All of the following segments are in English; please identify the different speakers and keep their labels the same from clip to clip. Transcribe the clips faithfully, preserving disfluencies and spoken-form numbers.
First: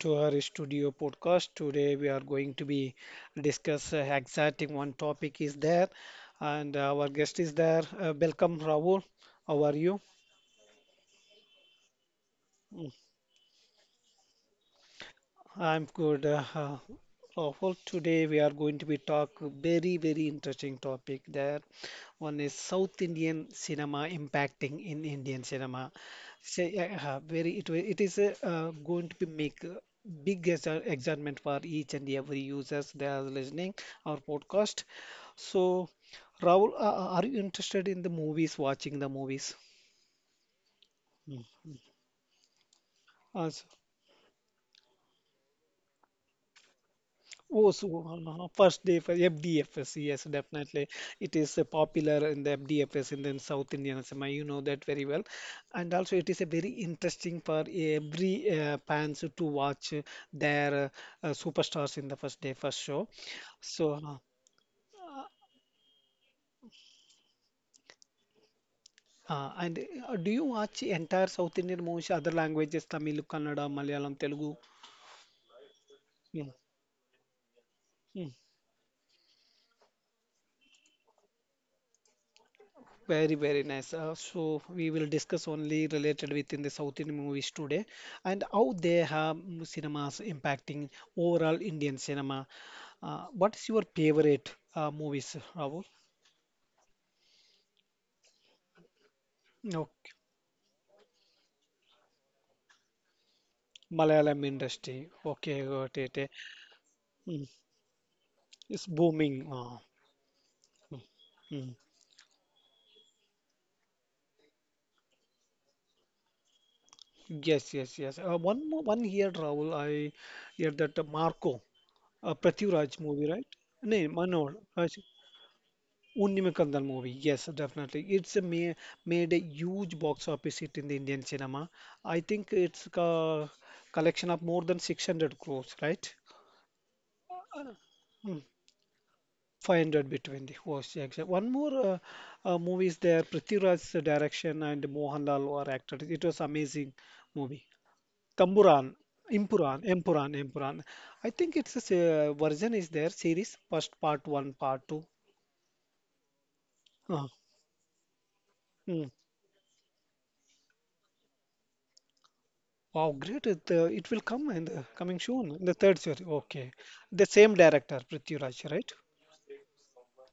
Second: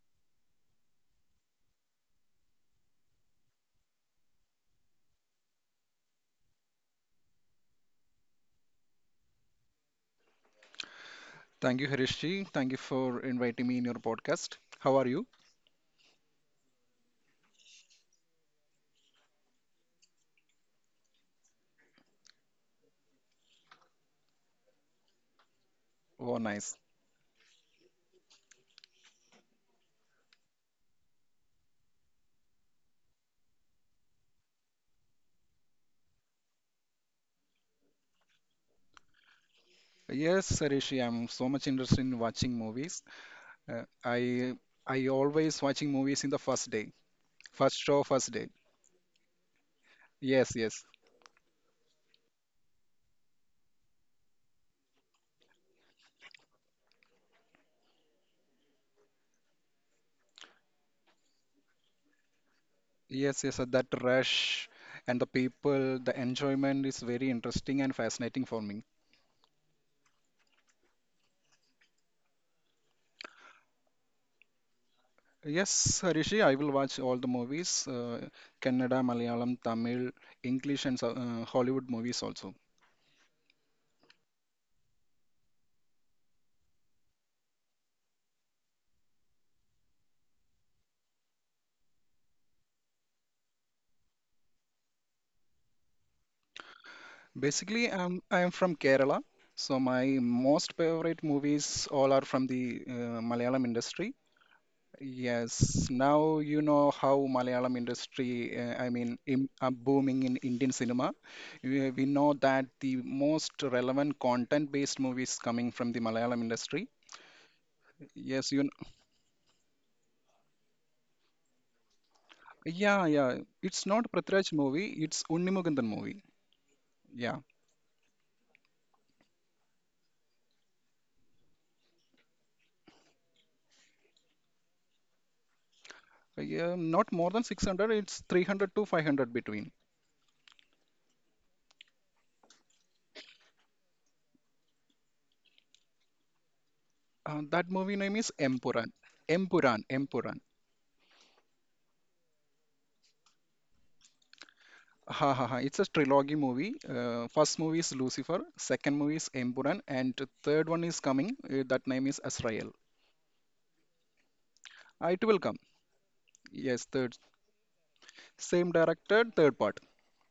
Speaker 1: to our studio podcast. Today we are going to be discuss uh, exciting one topic is there, and our guest is there. Uh, welcome Rahul. How are you?
Speaker 2: Thank you, Harishi. Thank you for inviting me in your podcast. How are you?
Speaker 1: I'm good. Uh, uh, uh, well, today we are going to be talk very, very interesting topic there. One is South Indian cinema impacting in Indian cinema.
Speaker 2: Oh, nice.
Speaker 1: Say, uh, uh, very it, wi- it is uh, uh, going to be make uh, big exci- excitement for each and every users that are listening our podcast. So, Rahul, uh, uh, are you interested in the movies? Watching the movies?
Speaker 2: Yes, Harishi, I'm so much interested in watching movies.
Speaker 1: Mm.
Speaker 2: Uh, I I always watching movies in the first day,
Speaker 1: Oh,
Speaker 2: first
Speaker 1: so
Speaker 2: show, first
Speaker 1: uh,
Speaker 2: day.
Speaker 1: first day for F D F S, yes,
Speaker 2: Yes, yes,
Speaker 1: definitely. It is uh, popular in the F D F S in the South Indian cinema. You know that very well. And also, it is a very interesting for every uh, fans to watch uh, their uh, uh, superstars in the first day, first show.
Speaker 2: yes, yes. uh, That
Speaker 1: So, uh,
Speaker 2: rush and the people, the enjoyment is very interesting and fascinating for me.
Speaker 1: uh, and uh, Do you watch entire South Indian movies, other languages, Tamil, Kannada, Malayalam, Telugu?
Speaker 2: Yes, Harishi,
Speaker 1: Yeah.
Speaker 2: I will watch all the movies,
Speaker 1: Yeah.
Speaker 2: uh, Kannada, Malayalam, Tamil, English, and so- uh, Hollywood movies also.
Speaker 1: Very, very nice. Uh, so we will discuss only related within the South Indian movies today and how they have mm, cinemas impacting overall Indian cinema. Uh, what is your favorite uh, movies, Rahul?
Speaker 2: Basically, I'm I'm from Kerala, so my
Speaker 1: Okay.
Speaker 2: most favorite movies all are from the uh, Malayalam industry.
Speaker 1: Malayalam industry. Okay,
Speaker 2: Yes,
Speaker 1: got it. Eh.
Speaker 2: now you know how
Speaker 1: Mm,
Speaker 2: Malayalam industry, uh,
Speaker 1: it's
Speaker 2: I mean,
Speaker 1: booming.
Speaker 2: im are
Speaker 1: Uh,
Speaker 2: booming in Indian cinema.
Speaker 1: mm.
Speaker 2: We, we know that the most relevant content-based movies coming from the Malayalam industry.
Speaker 1: Yes, yes, yes. Uh,
Speaker 2: Yes, you.
Speaker 1: one
Speaker 2: kn-
Speaker 1: more, one here, Rahul. I hear that uh, Marco, uh, Prithviraj
Speaker 2: Yeah,
Speaker 1: movie,
Speaker 2: yeah.
Speaker 1: right?
Speaker 2: It's
Speaker 1: No,
Speaker 2: not Prithviraj
Speaker 1: Manohar.
Speaker 2: movie. It's Unnimugandan movie.
Speaker 1: Unnimakandal movie,
Speaker 2: Yeah.
Speaker 1: yes, definitely. It's a ma Made a huge box office hit in the Indian cinema. I think it's a collection of more than six hundred crores, right?
Speaker 2: Uh, Yeah, not more than six hundred. It's
Speaker 1: Hmm,
Speaker 2: three hundred to five hundred between.
Speaker 1: five hundred between the hosts, yeah, exact. One more uh, uh, movie is there, Prithviraj's direction and Mohanlal were acted. It was amazing
Speaker 2: Uh,
Speaker 1: movie.
Speaker 2: that movie name is M.
Speaker 1: Tamburan,
Speaker 2: Puran. M.
Speaker 1: Impuran,
Speaker 2: Puran. M.
Speaker 1: Empuran,
Speaker 2: Puran.
Speaker 1: Empuran. I think it's a se- version is there, series, first part one, part two.
Speaker 2: Ha ha ha. It's a trilogy movie.
Speaker 1: Uh,
Speaker 2: Uh, first movie is Lucifer, second movie is M. Puran, and third one is coming. Uh, that name is Azrael.
Speaker 1: Wow, great. It, uh, it will come in the
Speaker 2: Uh,
Speaker 1: coming
Speaker 2: It will
Speaker 1: soon,
Speaker 2: come.
Speaker 1: in the third series. Okay.
Speaker 2: Yes, third.
Speaker 1: The same director, Prithviraj,
Speaker 2: Same
Speaker 1: right?
Speaker 2: director, third part.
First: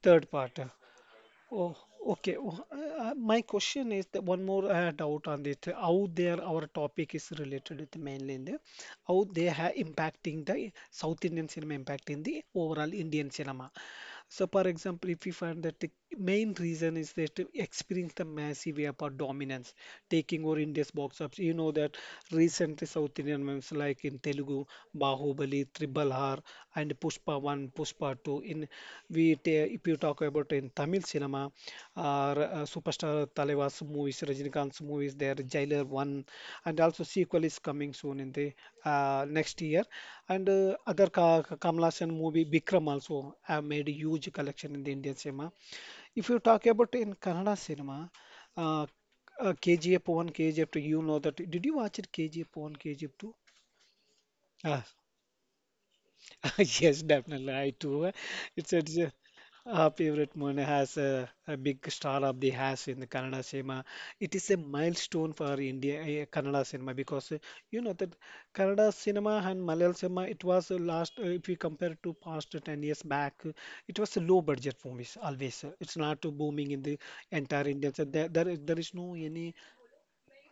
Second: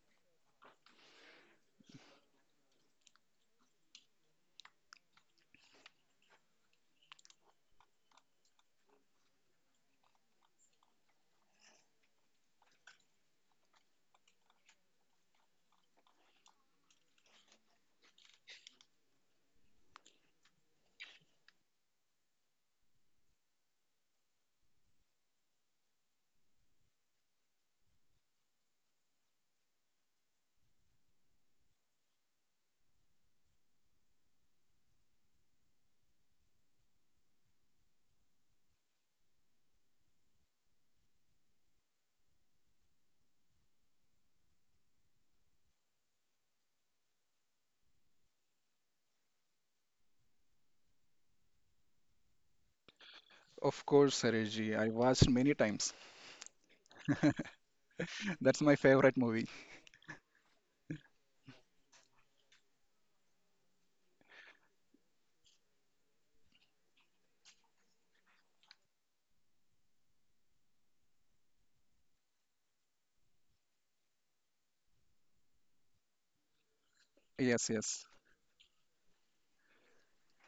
Speaker 1: Third part. Oh, okay. Oh, uh, uh, my question is that one more uh, doubt on this. How there our topic is related with mainland, uh, how they are impacting the South Indian cinema impacting the overall Indian cinema. So, for example, if we find that the main reason is that to experience the massive airport dominance taking over India's box office. You know that recently South Indian films like in Telugu, Bahubali, Triple R, and Pushpa one, Pushpa two. In we ta- if you you talk about in Tamil cinema, uh, r- uh, superstar Talevas movies, Rajinikanth's movies, there Jailer one, and also sequel is coming soon in the uh, next year, and uh, other Ka Kamala Sen movie Bikram also have made huge collection in the Indian cinema. If you talk about in Kannada cinema, uh, uh, K G F one, K G F two, you know that. Did you watch it K G F one, K G F two?
Speaker 2: Of course, Seriji. I watched many times.
Speaker 1: Yes, definitely. I too. Uh,
Speaker 2: That's
Speaker 1: It's
Speaker 2: my
Speaker 1: a it's a-
Speaker 2: favorite movie.
Speaker 1: our favorite one has a, a big star of the has in the Kannada cinema. It is a milestone for India uh, Kannada cinema because uh, you know that Kannada cinema and Malayalam cinema it was uh, last uh, if we compare to past ten years back uh, it was a low budget movies always. uh, It's not uh, booming in the entire
Speaker 2: Yes,
Speaker 1: Indian. So
Speaker 2: yes.
Speaker 1: there, there is there is no any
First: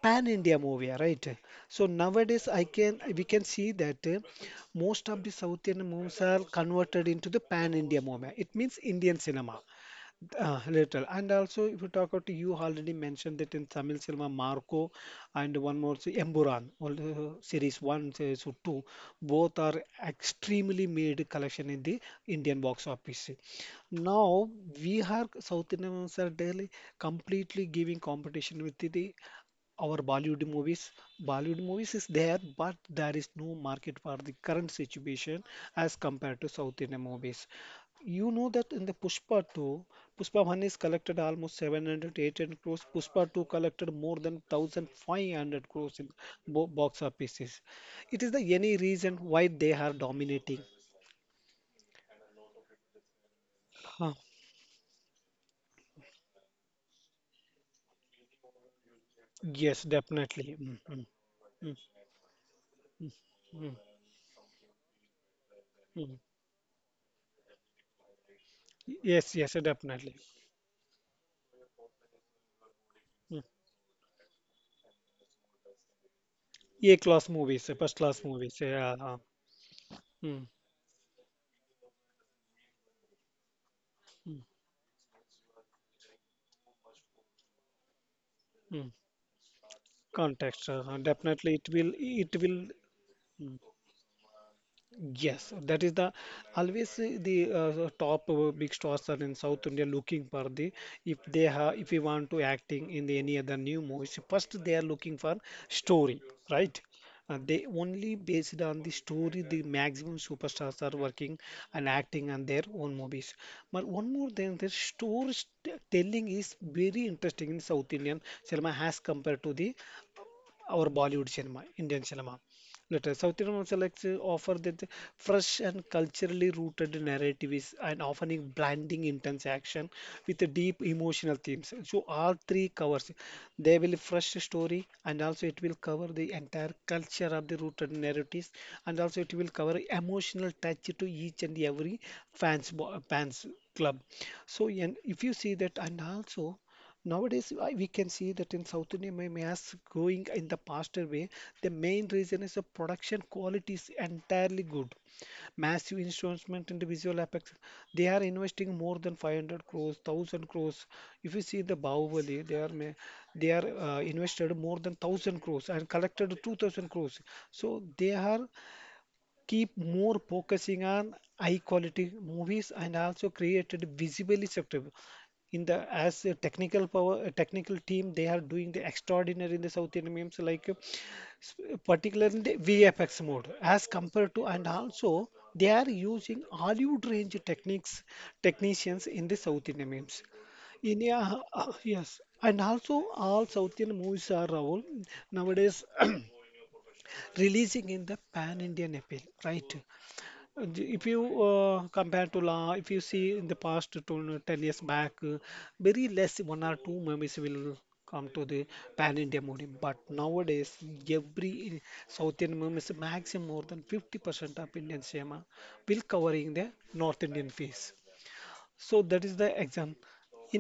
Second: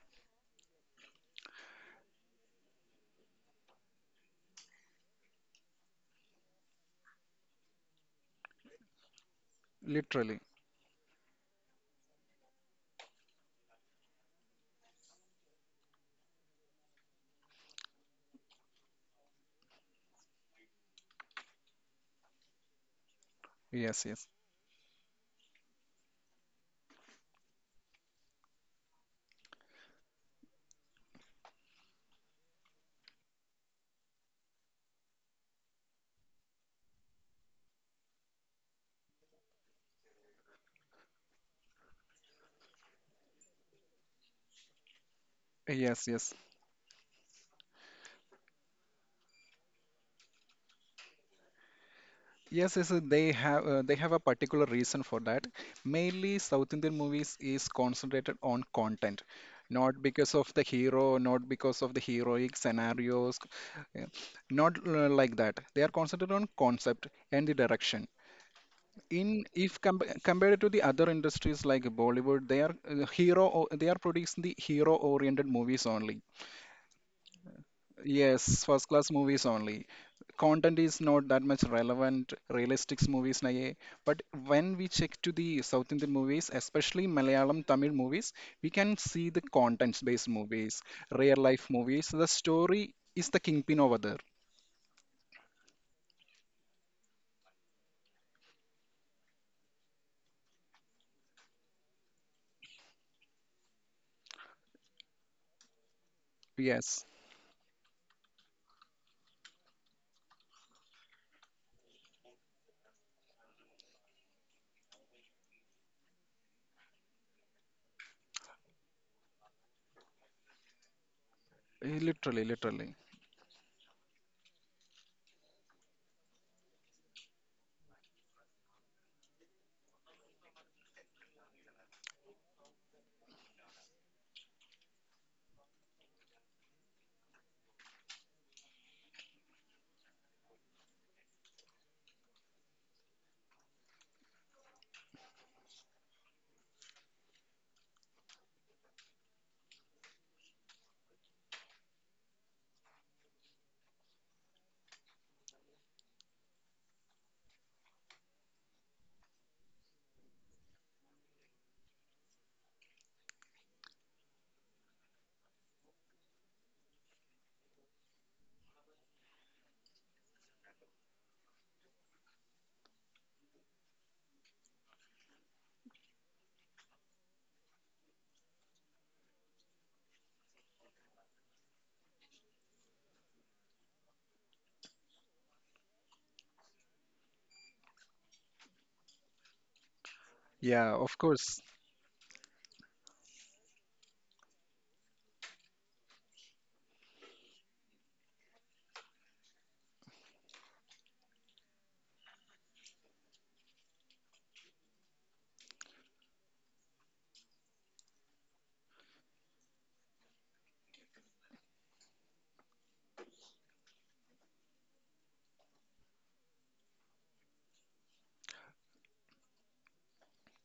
Speaker 1: pan India movie, ah, right? So nowadays I can we can see that uh, most of the South Indian movies are converted into the pan India movie. It means Indian cinema.
Speaker 2: Literally.
Speaker 1: Uh, little. And also, if you talk about, you already mentioned that in Tamil cinema, Marco and one more, say, Emburan, all the series one, series two, both are extremely made collection in the Indian box office.
Speaker 2: Yes, yes.
Speaker 1: Now, we are, South Indians are daily completely giving competition with the our Bollywood movies. Bollywood movies is there, but there is no market for the current situation as compared to South Indian movies. You know that in the Pushpa two, Pushpa one is collected almost seven hundred eight hundred crores. Pushpa two collected more than one thousand five hundred crores in
Speaker 2: Yes, yes.
Speaker 1: bo box offices. It is the any reason why they are dominating.
Speaker 2: Yes, yes, uh, they have uh, they
Speaker 1: Huh.
Speaker 2: have a particular reason for that. Mainly, South Indian movies is concentrated on content,
Speaker 1: Yes,
Speaker 2: not because of
Speaker 1: definitely.
Speaker 2: the
Speaker 1: Mm, mm,
Speaker 2: hero, not
Speaker 1: mm,
Speaker 2: because of the heroic scenarios,
Speaker 1: mm,
Speaker 2: yeah, not uh, like that. They are
Speaker 1: mm.
Speaker 2: concentrated on concept and the direction.
Speaker 1: Yes,
Speaker 2: In
Speaker 1: yes,
Speaker 2: if com
Speaker 1: definitely.
Speaker 2: Compared to the other industries like Bollywood, they are uh,
Speaker 1: Mm.
Speaker 2: hero or they are producing the hero-oriented movies only.
Speaker 1: A-class movies, uh, first class movies.
Speaker 2: Yes, first
Speaker 1: Yeah.
Speaker 2: class
Speaker 1: Uh,
Speaker 2: movies only.
Speaker 1: mm,
Speaker 2: Content is not that much relevant, realistic movies naye. But
Speaker 1: mm,
Speaker 2: when we check to the South Indian movies, especially Malayalam, Tamil movies, we
Speaker 1: mm.
Speaker 2: can see the contents-based
Speaker 1: Context.
Speaker 2: movies,
Speaker 1: Uh,
Speaker 2: real
Speaker 1: definitely,
Speaker 2: life
Speaker 1: it will.
Speaker 2: movies. The
Speaker 1: It will.
Speaker 2: story is the
Speaker 1: Mm.
Speaker 2: kingpin over there.
Speaker 1: Yes, that is the always uh, the uh, top uh, big stars are in South India looking for the if they have if we want to acting in the, any other new movies first they are looking for story right,
Speaker 2: Yes,
Speaker 1: uh, they only based on the story the maximum superstars are working and acting on their own movies but one more thing the story telling is very interesting in South Indian cinema as compared to the our Bollywood cinema,
Speaker 2: eh,
Speaker 1: Indian cinema.
Speaker 2: literally, literally.
Speaker 1: Later, South Indian selects uh, offer that fresh and culturally rooted narratives and often in blending intense action with the deep emotional themes. So all three covers. They will fresh story and also it will cover the entire culture of the rooted narratives and also it will cover emotional touch to each and every fans bo- fans club. So and if you see that and also nowadays, I, we can see that in South India, my mass going in the faster way. The main reason is the production quality is entirely good. Massive investment in the visual effects. They are investing more than five hundred crores, one thousand crores. If you see the Bahubali, they are ma- they are uh, invested more than one thousand crores and collected two thousand crores. So they are keep more focusing on high quality movies and also created visibly acceptable in the as a technical power a technical team they are doing the extraordinary in the south indian memes like uh, s- particularly the vfx mode as compared to and also they are using hollywood range techniques technicians in the south indian memes
Speaker 2: Yeah,
Speaker 1: in
Speaker 2: of
Speaker 1: yeah,
Speaker 2: course.
Speaker 1: uh, yes and also all south indian movies are Rahul, nowadays releasing in the pan indian appeal right d- if you uh, compare to la, if you see in the past to ten years back, uh, very less one or two movies will come to the pan-India movie. But nowadays, every South Indian movies, maximum more than fifty percent of Indian cinema will covering the North Indian face. So that is the exam.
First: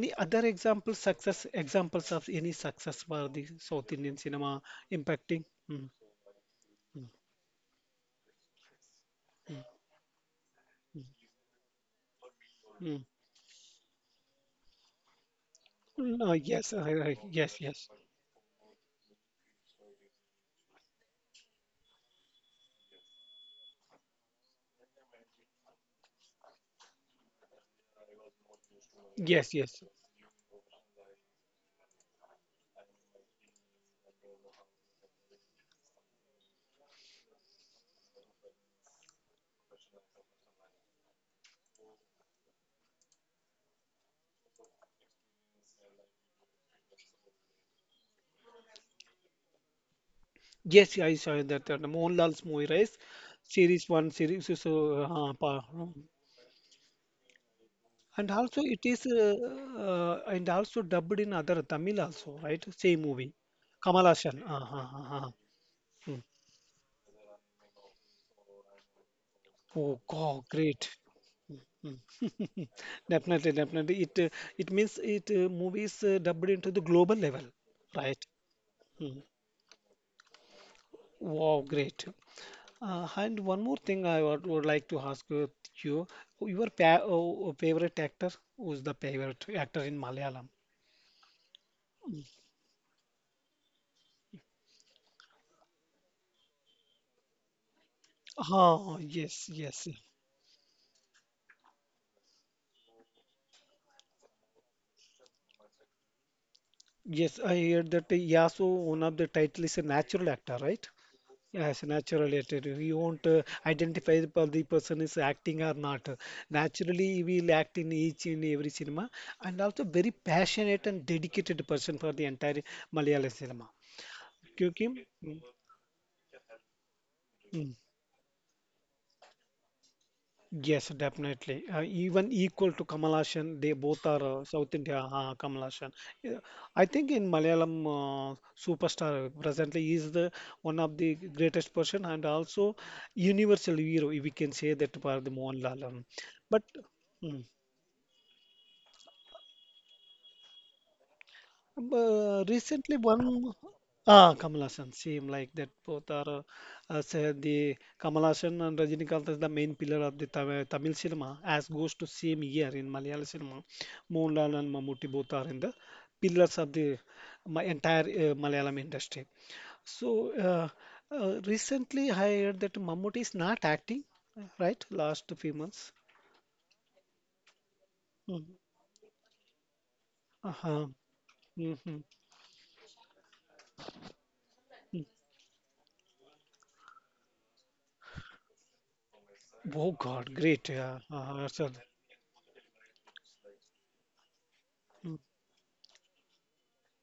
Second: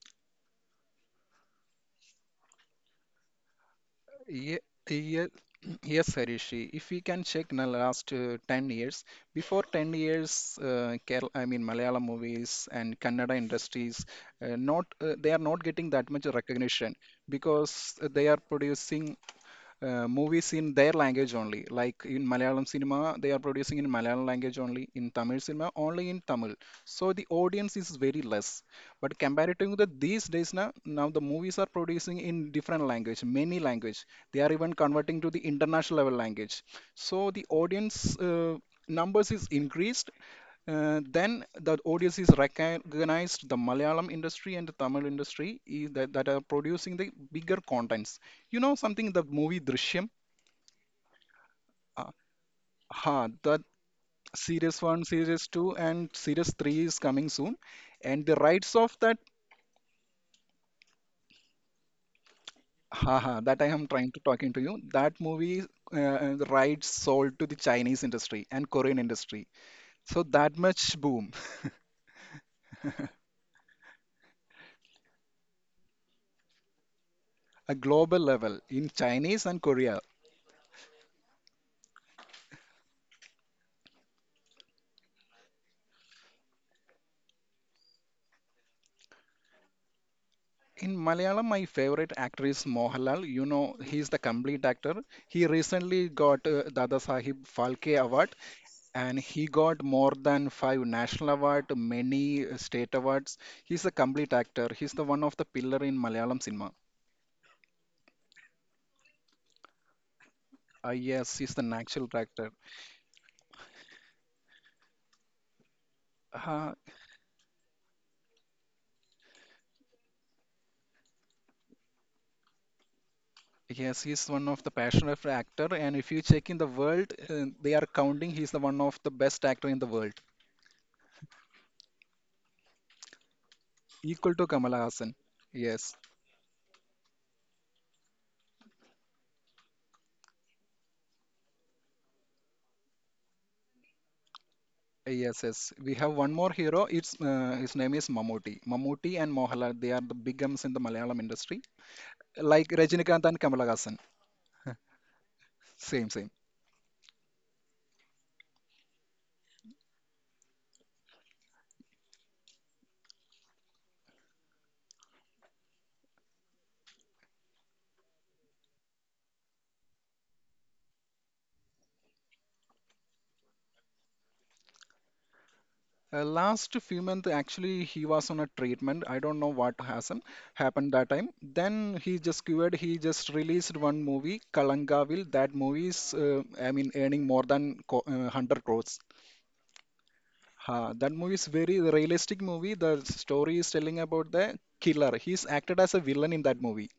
Speaker 1: Any other example, success examples of any success for the South Indian cinema
Speaker 2: Ye- ye-
Speaker 1: impacting? Mm,
Speaker 2: Yes, Harishi. If we
Speaker 1: mm,
Speaker 2: can check in the last uh, ten years, before ten years, uh, Kerala, I mean Malayalam movies and
Speaker 1: mm.
Speaker 2: Kannada industries, uh, not uh, they are not getting that much
Speaker 1: No, yes, I,
Speaker 2: recognition
Speaker 1: I, yes, yes,
Speaker 2: because they are producing uh, movies in their language only. Like in Malayalam cinema, they are producing in Malayalam language only, in Tamil cinema, only in Tamil. So the audience is very less. But
Speaker 1: yes,
Speaker 2: comparatively,
Speaker 1: yes.
Speaker 2: to these days now, now the movies are producing in different language, many language. They are even converting to the international level language. So the audience uh, numbers is increased. Uh, then the audience is recognized the Malayalam industry and the Tamil industry is that, that are producing the bigger contents. You know something, the movie Drishyam,
Speaker 1: Yes, I saw that, that
Speaker 2: uh,
Speaker 1: Mohanlal's movie, right?
Speaker 2: huh, the
Speaker 1: Series one, series
Speaker 2: series
Speaker 1: so,
Speaker 2: one,
Speaker 1: uh,
Speaker 2: series
Speaker 1: pa-
Speaker 2: two,
Speaker 1: No.
Speaker 2: and series three is coming soon. And
Speaker 1: And
Speaker 2: the
Speaker 1: also
Speaker 2: rights
Speaker 1: it
Speaker 2: of
Speaker 1: is
Speaker 2: that,
Speaker 1: uh, uh, and also dubbed in other Tamil also, right? Same movie,
Speaker 2: haha, that I am
Speaker 1: Kamal
Speaker 2: trying to
Speaker 1: Haasan.
Speaker 2: talking to
Speaker 1: Uh,
Speaker 2: you,
Speaker 1: uh,
Speaker 2: that
Speaker 1: uh, uh.
Speaker 2: movie
Speaker 1: Mm.
Speaker 2: uh, the rights sold to the Chinese industry and Korean industry.
Speaker 1: Oh
Speaker 2: So
Speaker 1: God,
Speaker 2: that
Speaker 1: great.
Speaker 2: much boom,
Speaker 1: Mm. Definitely, definitely. It uh, it means it uh, movies uh, dubbed into the global level,
Speaker 2: a global
Speaker 1: right?
Speaker 2: level in
Speaker 1: Mm.
Speaker 2: Chinese and Korea.
Speaker 1: Wow, great. Uh, and one more thing I would, would like to ask uh, you, your pa uh, favorite actor, who's the favorite actor in Malayalam?
Speaker 2: In Malayalam, my favorite actor is Mohanlal. You know, he's the complete actor. He recently got uh, Dada Sahib Phalke Award
Speaker 1: Ah,
Speaker 2: and
Speaker 1: yes,
Speaker 2: he got
Speaker 1: yes.
Speaker 2: more than five national award, many uh, state awards. He's a complete actor. He's the one of the pillar in Malayalam cinema.
Speaker 1: Yes, I heard that uh, Yasu, one of the title is a natural actor, right?
Speaker 2: Uh, yes, he's the
Speaker 1: Yes,
Speaker 2: natural
Speaker 1: natural
Speaker 2: actor.
Speaker 1: actor. We won't uh, identify the the person is acting or not.
Speaker 2: Uh,
Speaker 1: Naturally, we will act in each and every cinema, and also very passionate and dedicated person for the entire Malayalam cinema.
Speaker 2: yes, he's one of the
Speaker 1: क्योंकि
Speaker 2: passionate
Speaker 1: hmm,
Speaker 2: actor. And if you check in the world, uh,
Speaker 1: hmm,
Speaker 2: they are counting he's the one of the best actor in the world,
Speaker 1: yes, definitely. Uh, even equal to Kamal Haasan, they both are
Speaker 2: equal
Speaker 1: uh,
Speaker 2: to
Speaker 1: South
Speaker 2: Kamala
Speaker 1: India.
Speaker 2: Hassan.
Speaker 1: Uh, Kamal Haasan.
Speaker 2: Yes,
Speaker 1: Yeah, I think in Malayalam uh, superstar presently he is the one of the greatest person and also universal hero. We can say that for the
Speaker 2: yes, yes.
Speaker 1: Mohanlal.
Speaker 2: We
Speaker 1: Um,
Speaker 2: have one more
Speaker 1: But
Speaker 2: hero. It's
Speaker 1: mm.
Speaker 2: uh, His name is Mammootty. Mammootty and Mohala. They are the big guns in the Malayalam industry,
Speaker 1: Uh,
Speaker 2: like
Speaker 1: recently, one
Speaker 2: Rajinikanth and Kamala Hassan.
Speaker 1: ah Kamal Haasan same like that. Both
Speaker 2: Same,
Speaker 1: are
Speaker 2: same.
Speaker 1: uh, uh, say the Kamal Haasan and Rajinikanth is the main pillar of the Tamil, Tamil cinema, as goes to same year in Malayalam cinema. Mohanlal and Mammootty both are in the pillars of the uh, my entire uh, Malayalam industry. So uh, uh, recently, I heard that Mammootty is not acting, right? Last few months.
Speaker 2: Uh, last few months, actually, he was on a
Speaker 1: Mhm.
Speaker 2: treatment. I don't know what has him-
Speaker 1: Uh-huh.
Speaker 2: happened that time.
Speaker 1: Mm-hmm.
Speaker 2: Then he just cured. He just released one movie,
Speaker 1: Hmm.
Speaker 2: Kalangavel. That movie is, uh, I mean, earning more than co- uh, one hundred crores.
Speaker 1: Oh God, great.
Speaker 2: Uh,
Speaker 1: Yeah.
Speaker 2: that
Speaker 1: Uh-huh.
Speaker 2: movie is
Speaker 1: Arshad.
Speaker 2: very realistic movie. The story is telling about the killer. He's acted as a villain in that movie.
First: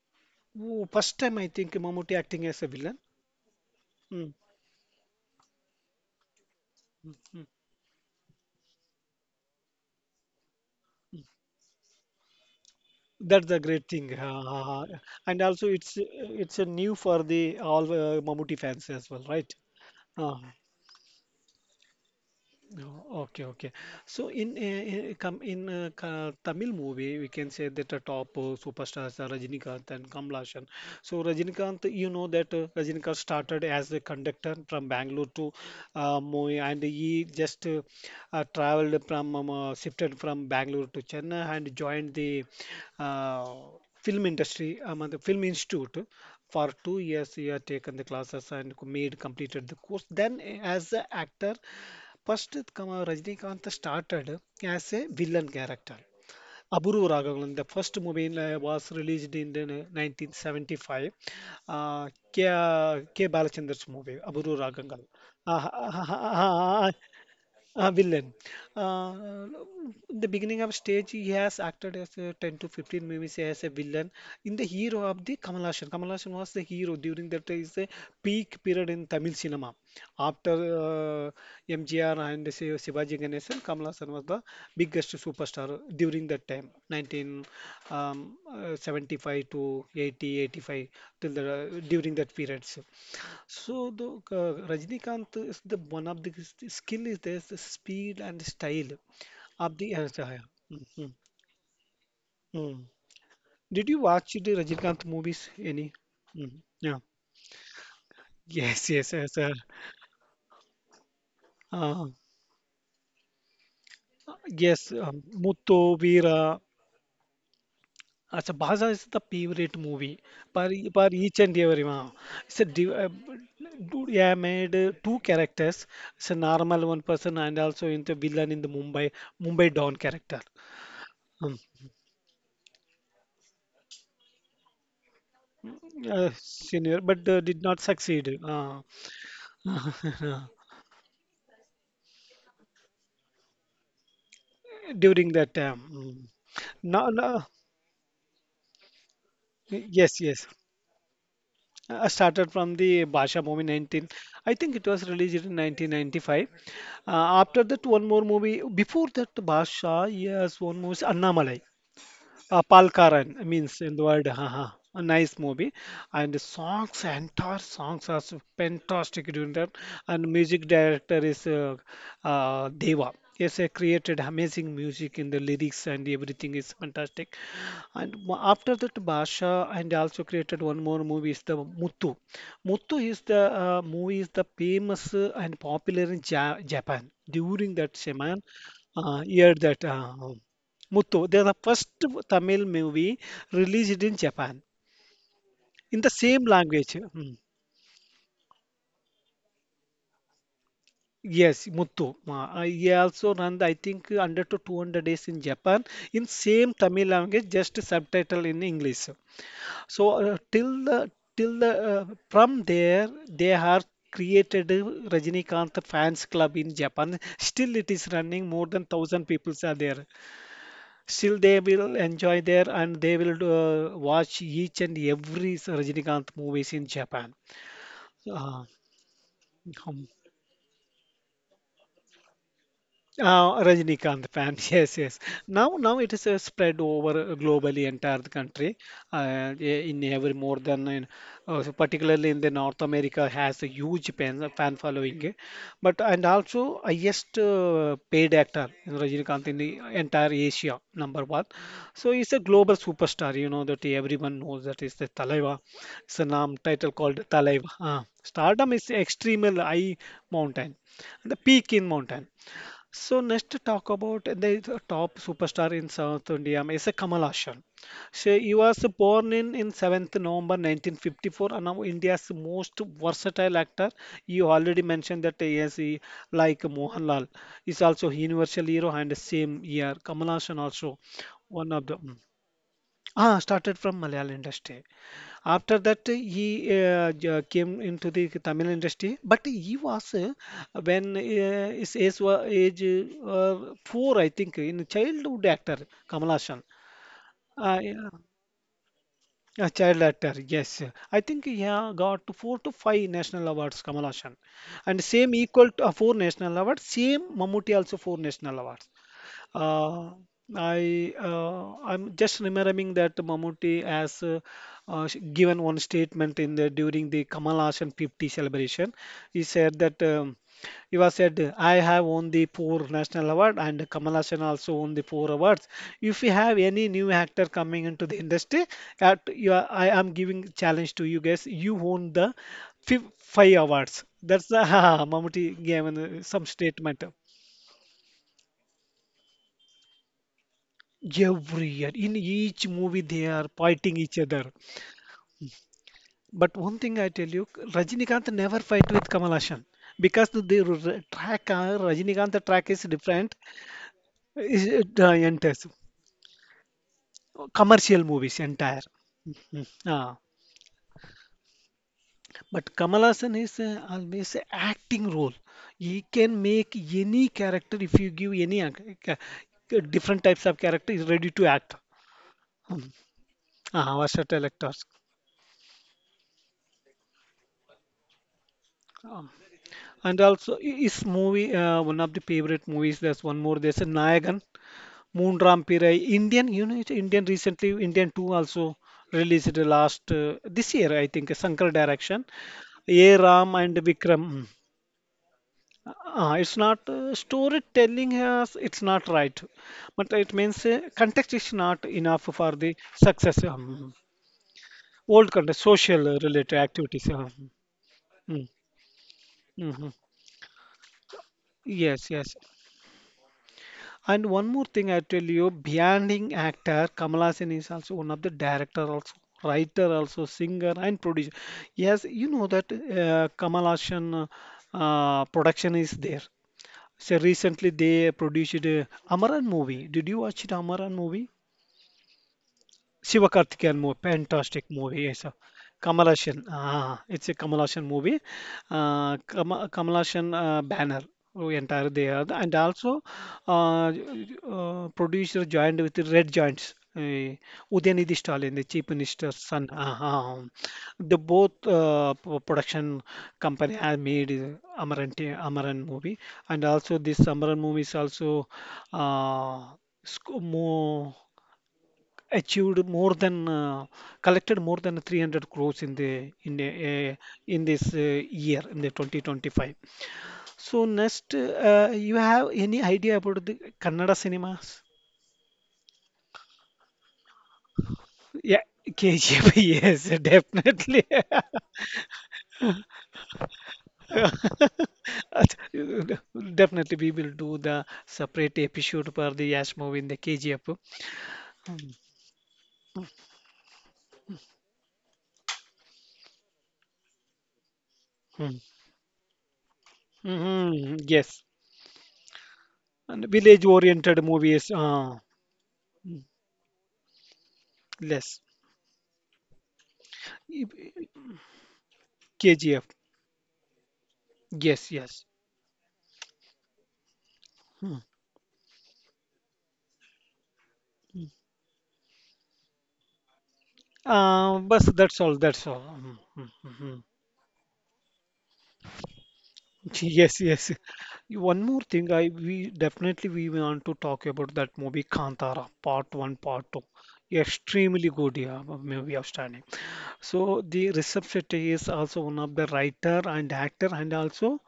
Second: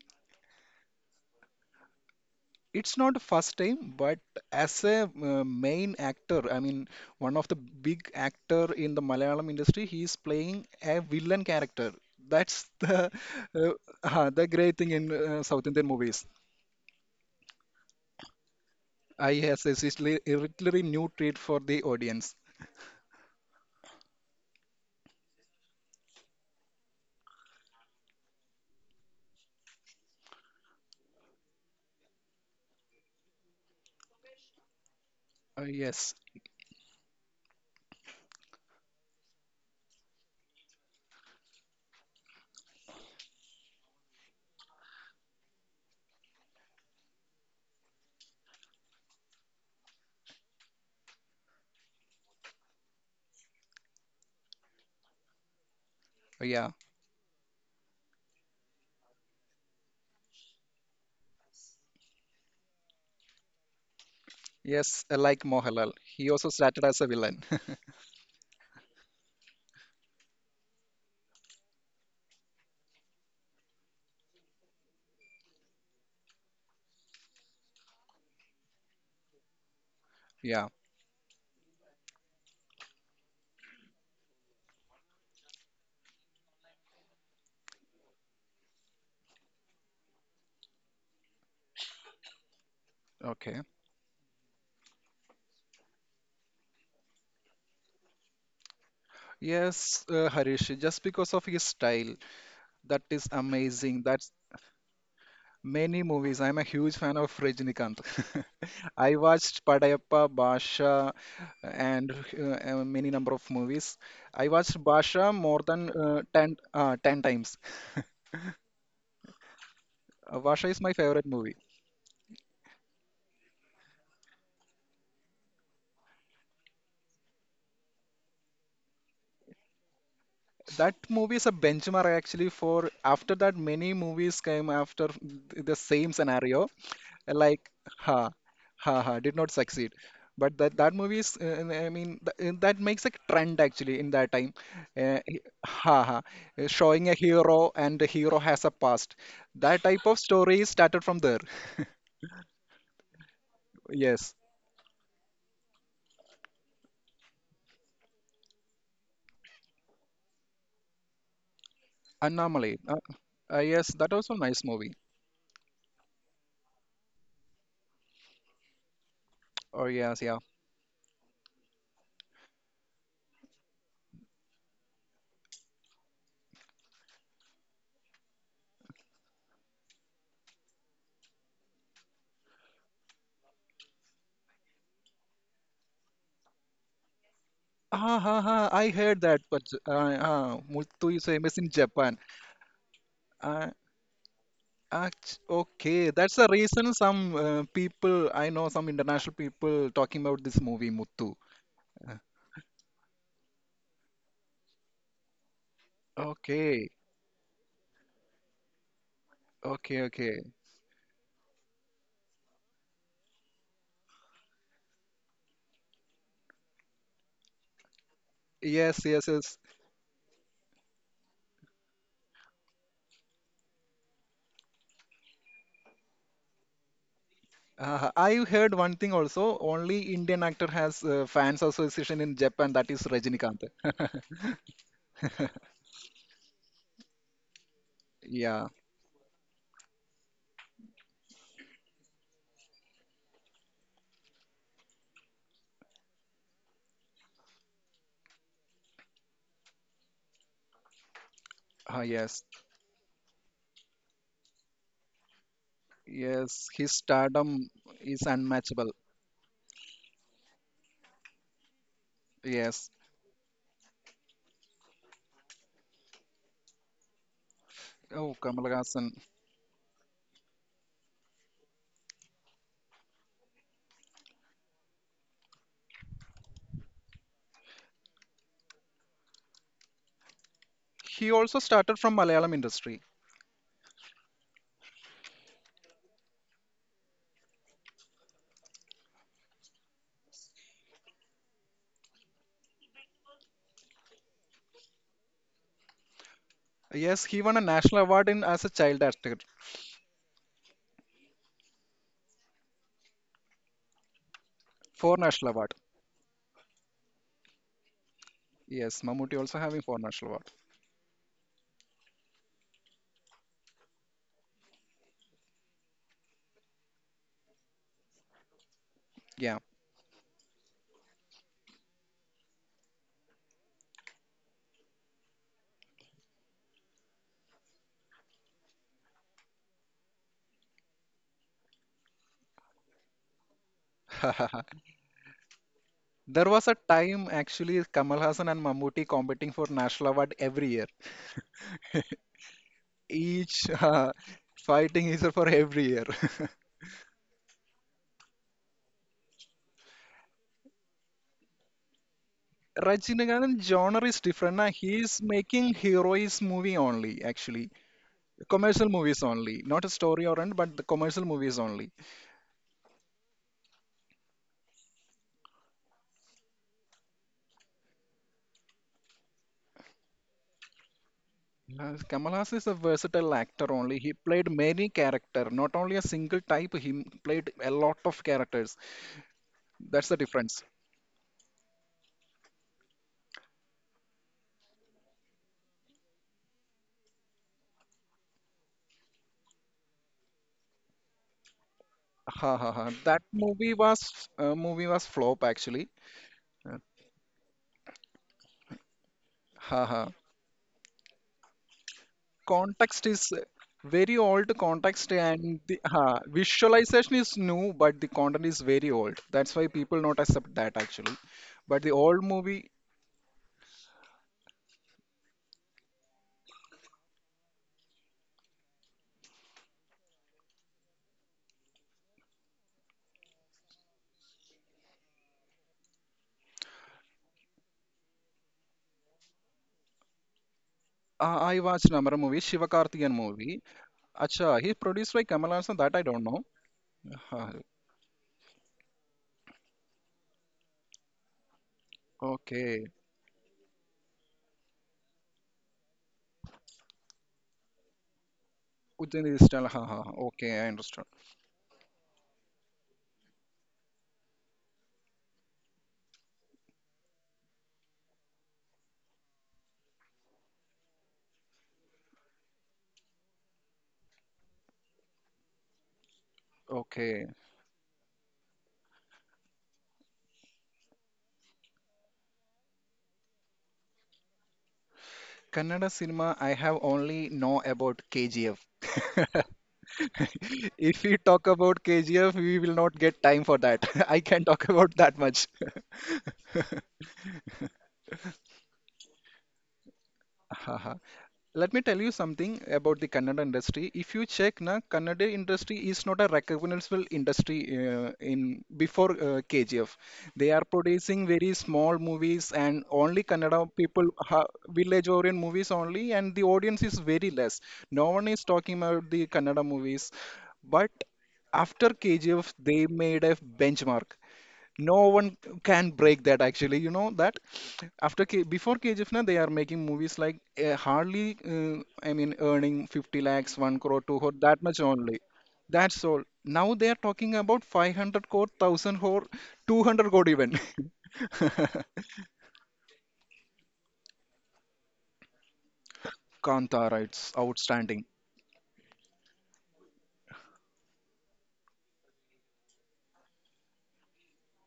Speaker 1: Oh, first time I think Mammootty acting as a
Speaker 2: It's
Speaker 1: villain.
Speaker 2: not the first time, but
Speaker 1: Mm.
Speaker 2: as a uh, main actor, I mean,
Speaker 1: Mm,
Speaker 2: one
Speaker 1: mm.
Speaker 2: of the big actor in the Malayalam industry, he is playing a villain character. That's the
Speaker 1: That's the
Speaker 2: uh,
Speaker 1: great thing.
Speaker 2: uh,
Speaker 1: Ha,
Speaker 2: the
Speaker 1: ha,
Speaker 2: great
Speaker 1: ha.
Speaker 2: thing in
Speaker 1: And
Speaker 2: uh,
Speaker 1: also
Speaker 2: South Indian
Speaker 1: it's
Speaker 2: movies.
Speaker 1: it's a new for the all uh, Mammootty fans as well,
Speaker 2: I
Speaker 1: right?
Speaker 2: Yes, it's it's li-
Speaker 1: Uh,
Speaker 2: a literally new treat for the audience.
Speaker 1: oh, okay, okay. So in uh, come in uh, ka- Tamil movie, we can say that the top uh, superstars are Rajinikanth and Kamal Haasan. So Rajinikanth, you know that uh, Rajinikanth started as a conductor from Bangalore to
Speaker 2: Uh, yes,
Speaker 1: uh, Mumbai, and he just uh, uh, traveled from um, uh, shifted from Bangalore to Chennai and joined the uh, film industry, um, the film institute. For two years, he had taken the classes and co- made completed the course. Then, eh, as an actor. First, it come, uh, Rajinikanth started as a villain character.
Speaker 2: yeah,
Speaker 1: Aburu Raghavan, the first movie in, uh, was released in the ni- nineteen seventy-five. Uh, K. K. Balachandra's movie, Aburu Raghavan.
Speaker 2: yes, uh, like Mohalal, he also started as a villain.
Speaker 1: Uh, villain. Uh, the beginning of stage, he has acted as a ten to fifteen movies as a villain. In the hero of the Kamal Haasan. Kamal Haasan was the hero during that is the peak period in Tamil cinema. After
Speaker 2: Yeah,
Speaker 1: uh, M G R and Shiv- Shivaji Ganesan, Kamal Haasan was the biggest superstar during that time, nineteen seventy-five to eighty, eighty-five till the, during that periods.
Speaker 2: okay.
Speaker 1: So the uh, Rajinikanth is the one of the s- skill is there the speed and style of the
Speaker 2: Yes,
Speaker 1: uh,
Speaker 2: uh,
Speaker 1: so, yeah.
Speaker 2: Harish, just
Speaker 1: Mhm.
Speaker 2: because of his style,
Speaker 1: Mm.
Speaker 2: that is
Speaker 1: Did you
Speaker 2: amazing. That's
Speaker 1: watch the Rajnikant movies any?
Speaker 2: many movies. I'm
Speaker 1: Mm.
Speaker 2: a huge
Speaker 1: Yeah.
Speaker 2: fan of Rajinikanth.
Speaker 1: Yes, yes,
Speaker 2: I
Speaker 1: yes, sir.
Speaker 2: watched Padayappa, Basha,
Speaker 1: Uh,
Speaker 2: and uh, uh, many number of movies. I watched
Speaker 1: yes, um,
Speaker 2: Basha more than
Speaker 1: Muttu,
Speaker 2: uh, 10,
Speaker 1: Veera.
Speaker 2: uh, ten times.
Speaker 1: Acha Bhaza is the favorite movie
Speaker 2: Uh, Basha
Speaker 1: for,
Speaker 2: is my
Speaker 1: e- for
Speaker 2: favorite
Speaker 1: each
Speaker 2: movie.
Speaker 1: and every one. It's a div uh, dude, yeah, made uh, two characters. It's a normal one person and also in the villain in the Mumbai Mumbai Don character.
Speaker 2: That movie is a
Speaker 1: Mm.
Speaker 2: benchmark actually for after that many movies came after the same
Speaker 1: uh,
Speaker 2: scenario.
Speaker 1: senior, but uh, did
Speaker 2: Like,
Speaker 1: not
Speaker 2: ha
Speaker 1: succeed uh,
Speaker 2: ha ha, did not succeed, but that that movie is uh, uh, I mean th that makes a trend actually in that time, uh,
Speaker 1: during
Speaker 2: he-
Speaker 1: that time.
Speaker 2: ha ha
Speaker 1: Mm.
Speaker 2: uh,
Speaker 1: No,
Speaker 2: showing a
Speaker 1: no,
Speaker 2: hero and the hero has a past, that type of
Speaker 1: yes, yes.
Speaker 2: story started from there.
Speaker 1: I started from the Basha movie nineteen.
Speaker 2: Yes,
Speaker 1: I think it was released in nineteen ninety-five. Uh, after that, one more movie. Before that, Basha, yes, one movie, Annamalai. Uh,
Speaker 2: anomaly, uh,
Speaker 1: Palkaran
Speaker 2: uh,
Speaker 1: means
Speaker 2: yes
Speaker 1: in the
Speaker 2: that
Speaker 1: word,
Speaker 2: also nice
Speaker 1: haha,
Speaker 2: movie.
Speaker 1: a nice movie. And the songs, entire songs are so fantastic during that.
Speaker 2: Oh yes,
Speaker 1: And
Speaker 2: yeah.
Speaker 1: music director is uh, uh, Deva. Yes, he created amazing music in the lyrics and everything is fantastic. And mo- after that, Basha and also created one more movie is the Muthu. Muthu is the uh, movie is the famous uh, and popular in ja Japan during that
Speaker 2: Ah ha
Speaker 1: shaman
Speaker 2: ha, I heard
Speaker 1: uh,
Speaker 2: that
Speaker 1: year
Speaker 2: but
Speaker 1: that
Speaker 2: uh,
Speaker 1: uh,
Speaker 2: uh, Muthu is
Speaker 1: Muthu, they're the
Speaker 2: famous in
Speaker 1: first
Speaker 2: Japan.
Speaker 1: Tamil movie
Speaker 2: Uh,
Speaker 1: released in Japan
Speaker 2: Act-
Speaker 1: in the
Speaker 2: okay, that's
Speaker 1: same
Speaker 2: the
Speaker 1: language.
Speaker 2: reason
Speaker 1: Hmm.
Speaker 2: some uh, people, I know some international people talking about this movie, Muthu.
Speaker 1: Yes, Muthu. Uh, he also run, I think, under to two hundred days in Japan in same
Speaker 2: Okay,
Speaker 1: Tamil language, just subtitle in English.
Speaker 2: okay,
Speaker 1: So uh,
Speaker 2: okay.
Speaker 1: till the till the uh, from there they have created a Rajinikanth fans club in Japan. Still, it is running. More than
Speaker 2: Yes, yes,
Speaker 1: thousand people
Speaker 2: yes.
Speaker 1: are there. Still, they will enjoy there and they will uh, watch each and every Rajinikanth movies in Japan.
Speaker 2: Uh, I've
Speaker 1: Uh,
Speaker 2: heard one thing also, only Indian actor has uh, fans association in Japan, that is
Speaker 1: Uh,
Speaker 2: Rajinikanth.
Speaker 1: Rajinikanth fans, yes, yes. Now, now it is uh, spread over uh, globally entire the
Speaker 2: Yeah,
Speaker 1: country. Uh, i- in every more than in, uh, so particularly in the North America has a huge fan, uh, fan following. But and also highest uh, paid actor in Rajinikanth in the entire Asia, number one.
Speaker 2: ah,
Speaker 1: So he's a
Speaker 2: yes,
Speaker 1: global superstar. You know that everyone knows that is the Talaiva. It's a name
Speaker 2: yes,
Speaker 1: title
Speaker 2: his
Speaker 1: called
Speaker 2: stardom
Speaker 1: Talaiva. Uh,
Speaker 2: is
Speaker 1: stardom is
Speaker 2: unmatchable.
Speaker 1: extreme high mountain, the peak in mountain.
Speaker 2: Yes.
Speaker 1: So next to talk about the top superstar in South India is a Kamal Haasan.
Speaker 2: Oh,
Speaker 1: So he
Speaker 2: Kamal
Speaker 1: was
Speaker 2: Haasan.
Speaker 1: born in, in November seventh nineteen fifty-four and now India's most versatile actor. You already mentioned that he is he- like Mohanlal is also universal hero and same year. Kamal Haasan also
Speaker 2: He also
Speaker 1: one of the
Speaker 2: started from
Speaker 1: mm,
Speaker 2: Malayalam industry.
Speaker 1: ah started from Malayalam industry. After that, he uh, j- uh, came into the Tamil industry, but he was uh, when uh, his age was age uh, four, I think, in childhood actor Kamal Hassan.
Speaker 2: Yes, he won a
Speaker 1: Uh,
Speaker 2: national
Speaker 1: yeah,
Speaker 2: award in as a child actor,
Speaker 1: a child actor, yes. I think he ha- got four to five national awards, Kamal Hassan, and
Speaker 2: four
Speaker 1: same
Speaker 2: national award.
Speaker 1: equal to uh, four national awards. Same Mammootty also four national awards.
Speaker 2: Yes, Mammootty also having four
Speaker 1: Uh,
Speaker 2: national award.
Speaker 1: I uh, I'm just remembering that Mammootty has uh, uh, sh- given one statement in the during the Kamal Haasan fifty celebration. He
Speaker 2: Yeah.
Speaker 1: said that um, he was said, "I have won the four national award and Kamal Haasan also won the four awards. If you have any new actor coming into the industry, at you are, I am giving challenge to you guys. You won the fif- five awards." That's the Mammootty gave an, uh,
Speaker 2: There
Speaker 1: some
Speaker 2: was a
Speaker 1: statement.
Speaker 2: time actually Kamal Hassan and Mammootty competing for national award every year.
Speaker 1: Every year, in each movie, they are
Speaker 2: Each
Speaker 1: fighting
Speaker 2: uh,
Speaker 1: each other.
Speaker 2: fighting is for every year.
Speaker 1: But one thing I tell you, Rajinikanth never fight with Kamal Haasan because the their r- track, uh, Rajinikanth track is different.
Speaker 2: Rajinikanth genre is different.
Speaker 1: Is
Speaker 2: Na, he
Speaker 1: it, uh,
Speaker 2: is
Speaker 1: enters
Speaker 2: making heroes movie only actually.
Speaker 1: commercial movies entire.
Speaker 2: Commercial movies only.
Speaker 1: Hmm.
Speaker 2: Not a
Speaker 1: Ah,
Speaker 2: story oriented but the commercial movies only.
Speaker 1: but Kamal Haasan is uh, always a acting role. He can make any character if you give any ac- ca- different types of character. He's ready to act.
Speaker 2: Uh, Kamal Hassan is a
Speaker 1: Hmm.
Speaker 2: versatile actor only.
Speaker 1: Ah,
Speaker 2: He played
Speaker 1: versatile
Speaker 2: many
Speaker 1: actors.
Speaker 2: character, not only a single type. He played a lot of characters.
Speaker 1: Ah.
Speaker 2: That's the
Speaker 1: And also,
Speaker 2: difference.
Speaker 1: i- is movie uh, one of the favorite movies? There's one more. There's a Nayagan, Moonram Pirai, Indian. You know, it's Indian recently. Indian two also released the last uh, this year, I think. Shankar direction,
Speaker 2: Ha ha ha.
Speaker 1: A
Speaker 2: That
Speaker 1: Ram
Speaker 2: movie
Speaker 1: and
Speaker 2: was
Speaker 1: Vikram.
Speaker 2: uh, movie was flop actually.
Speaker 1: Mm. Uh, it's not uh, storytelling has. It's not right,
Speaker 2: Ha ha.
Speaker 1: but it means uh, context is not enough for the
Speaker 2: Context is uh,
Speaker 1: success. Um,
Speaker 2: very old context
Speaker 1: old
Speaker 2: and
Speaker 1: context,
Speaker 2: the
Speaker 1: social
Speaker 2: ha,
Speaker 1: uh, related activities.
Speaker 2: visualization is
Speaker 1: Um,
Speaker 2: new, but the content
Speaker 1: mm,
Speaker 2: is very old. That's why
Speaker 1: mhm.
Speaker 2: people not accept that actually. But the
Speaker 1: Yes,
Speaker 2: old
Speaker 1: yes.
Speaker 2: movie,
Speaker 1: And one more thing I tell you, beyond actor, Kamal Haasan is also one of the director, also writer, also singer and producer. Yes, you know that uh, Kamal Haasan uh, production is there. So recently they produced uh, Amaran movie. Did you watch it, Amaran movie?
Speaker 2: uh, I watched another movie, Sivakarthikeyan movie.
Speaker 1: Sivakarthikeyan movie,
Speaker 2: Acha,
Speaker 1: fantastic
Speaker 2: he
Speaker 1: movie.
Speaker 2: produced by
Speaker 1: Yes, uh,
Speaker 2: Kamal Hassan. That I
Speaker 1: Kamal
Speaker 2: don't
Speaker 1: Haasan.
Speaker 2: know.
Speaker 1: Ah, it's a
Speaker 2: Ha,
Speaker 1: Kamal Haasan movie. Uh, Kama, Kamal Haasan uh, banner oh, entire they there, and
Speaker 2: okay.
Speaker 1: also uh, uh, producer joined with the Red Giants. Uh, Udyanidhi Stalin, the chief
Speaker 2: Ujjaini
Speaker 1: minister's
Speaker 2: Digital.
Speaker 1: son.
Speaker 2: Ha ha. Ha.
Speaker 1: Uh,
Speaker 2: Okay, I understand.
Speaker 1: the both uh, p- production company have made uh, Amaran t- Amaran movie, and also this Amaran movie is also uh, sc- more achieved more than uh, collected more than three hundred crores in the in the uh,
Speaker 2: Okay.
Speaker 1: in this uh, year in the twenty twenty-five. So next, uh, you have any idea about the Kannada cinemas?
Speaker 2: Kannada cinema, I have only know about
Speaker 1: Yeah,
Speaker 2: K G F.
Speaker 1: KGF, yes,
Speaker 2: If
Speaker 1: definitely.
Speaker 2: we talk about K G F, we will not get time for that. I can talk about that much.
Speaker 1: Definitely we will do the separate episode for the Yash movie in the KGF.
Speaker 2: Let
Speaker 1: Hmm.
Speaker 2: me tell you something about the Kannada industry. If you check, na, Kannada industry is not a recognizable industry uh,
Speaker 1: Hmm.
Speaker 2: in before uh, K G F. They are
Speaker 1: Mhm.
Speaker 2: producing
Speaker 1: Yes,
Speaker 2: very small movies and only
Speaker 1: and
Speaker 2: Kannada
Speaker 1: village
Speaker 2: people,
Speaker 1: oriented
Speaker 2: ha,
Speaker 1: movies,
Speaker 2: village
Speaker 1: uh,
Speaker 2: orient movies only,
Speaker 1: mm,
Speaker 2: and the audience is very less. No one
Speaker 1: less.
Speaker 2: is talking about the Kannada movies, but after K G F,
Speaker 1: KGF.
Speaker 2: they made a benchmark.
Speaker 1: Yes,
Speaker 2: No
Speaker 1: yes.
Speaker 2: one can break that actually. You know that
Speaker 1: Hmm.
Speaker 2: after K before K G F na they are making movies like uh, hardly uh, I mean earning fifty lakhs, one crore, two crore
Speaker 1: Uh,
Speaker 2: that much
Speaker 1: but
Speaker 2: only.
Speaker 1: that's all. That's all.
Speaker 2: That's
Speaker 1: Hmm,
Speaker 2: all.
Speaker 1: hmm, hmm,
Speaker 2: Now they
Speaker 1: hmm.
Speaker 2: are talking about five hundred crore, thousand crore, two hundred crore
Speaker 1: Yes,
Speaker 2: even.
Speaker 1: yes. One more thing, I we definitely we want to talk about that movie Kantara, part one, part two.
Speaker 2: Kantara, it's outstanding.
Speaker 1: Extremely good, yeah, movie outstanding. So the reception is also one of the writer and actor, and also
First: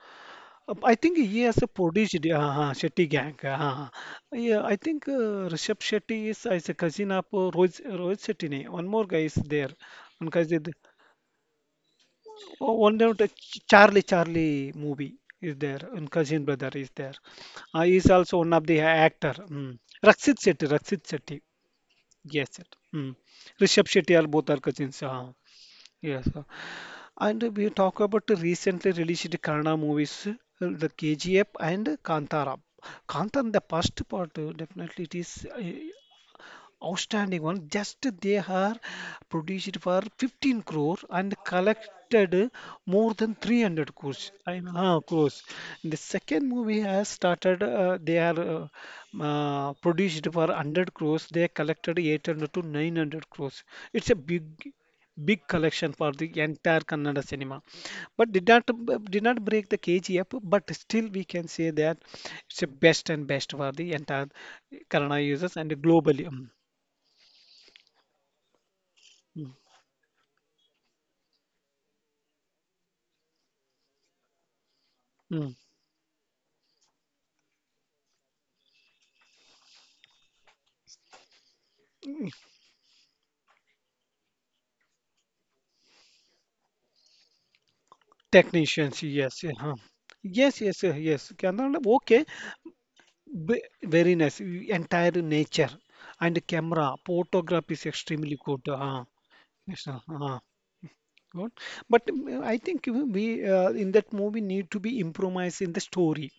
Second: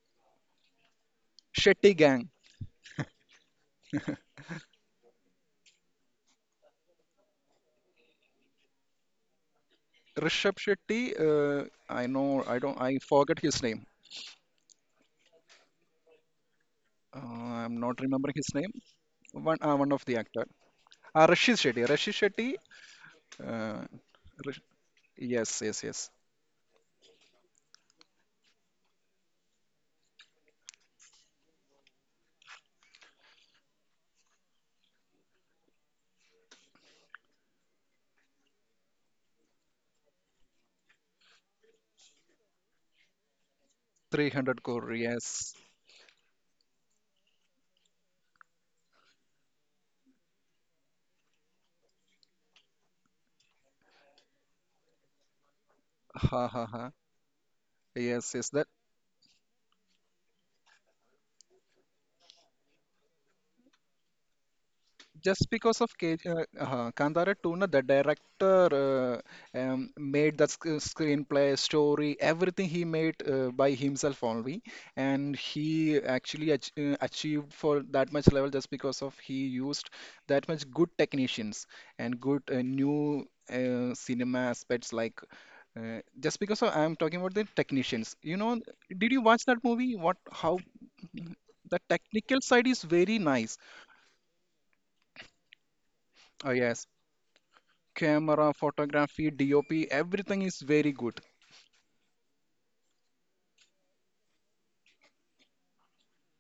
Speaker 1: uh, I think he has a
Speaker 2: Shetty
Speaker 1: produced
Speaker 2: gang.
Speaker 1: uh, uh, Shetty gang. Uh, uh, uh. Yeah, I think uh, Rishabh Shetty is, is a cousin of uh, Rohit Rohit Shetty. Ne. One more guy is there. One guy is
Speaker 2: Rishabh
Speaker 1: there.
Speaker 2: Shetty, uh, I know, I
Speaker 1: Oh,
Speaker 2: don't,
Speaker 1: one
Speaker 2: I
Speaker 1: note, uh,
Speaker 2: forget
Speaker 1: Ch-
Speaker 2: his name.
Speaker 1: Charlie Charlie movie is there, and Cousin Brother is there.
Speaker 2: Uh, I'm
Speaker 1: Uh,
Speaker 2: not
Speaker 1: he's
Speaker 2: remembering
Speaker 1: also one
Speaker 2: his
Speaker 1: of
Speaker 2: name.
Speaker 1: the actor.
Speaker 2: One, uh,
Speaker 1: Mm.
Speaker 2: one of the
Speaker 1: Rakshit
Speaker 2: actor.
Speaker 1: Shetty, Rakshit
Speaker 2: Ah,
Speaker 1: Shetty.
Speaker 2: Rashid Shetty. Rashid
Speaker 1: Yes,
Speaker 2: Shetty
Speaker 1: sir. Mm.
Speaker 2: Uh,
Speaker 1: Rishabh Shetty are both are
Speaker 2: Rish-
Speaker 1: cousins. Uh,
Speaker 2: yes, yes, yes.
Speaker 1: yes, sir. And we talk about the recently released Kannada movies, uh, the K G F and Kantara. Kantara, the first part, uh, definitely it is, uh, outstanding one. Just they are produced for fifteen crore and collected more than three hundred crores. I
Speaker 2: three hundred
Speaker 1: know,
Speaker 2: crore,
Speaker 1: uh, crores.
Speaker 2: yes.
Speaker 1: The second movie has started. Uh, they are uh, uh, produced for one hundred crores. They collected eight hundred to nine hundred crores. It's a big big collection for the
Speaker 2: Ha ha
Speaker 1: entire
Speaker 2: ha.
Speaker 1: Kannada cinema, but
Speaker 2: Yes,
Speaker 1: did
Speaker 2: yes.
Speaker 1: not
Speaker 2: That
Speaker 1: did not break the K G F. But still, we can say that it's the best and best for the entire Kannada
Speaker 2: just
Speaker 1: users and
Speaker 2: because of K,
Speaker 1: globally.
Speaker 2: uh,
Speaker 1: Um,
Speaker 2: uh, Kantara two, na, the director uh,
Speaker 1: Mm,
Speaker 2: um, made the sc- screenplay, story, everything he made uh, by himself only, and
Speaker 1: mm.
Speaker 2: he actually ach uh, achieved for that much level just because of he used that much good technicians and good uh, new uh, cinema aspects like uh, just because of, I'm talking about the technicians. You know,
Speaker 1: Technicians,
Speaker 2: did you watch
Speaker 1: yes, yeah,
Speaker 2: that
Speaker 1: huh.
Speaker 2: movie? What, how
Speaker 1: Yes, yes, uh, yes. Camera,
Speaker 2: the
Speaker 1: lab, okay.
Speaker 2: technical side is very nice.
Speaker 1: B very nice. Y- Entire nature and
Speaker 2: Oh yes,
Speaker 1: camera photograph is extremely
Speaker 2: camera,
Speaker 1: good. Uh,
Speaker 2: photography,
Speaker 1: yes,
Speaker 2: D O P,
Speaker 1: uh, uh,
Speaker 2: everything is very good.
Speaker 1: good. But mm, I think we we, uh, in that movie need to be improvised in the story.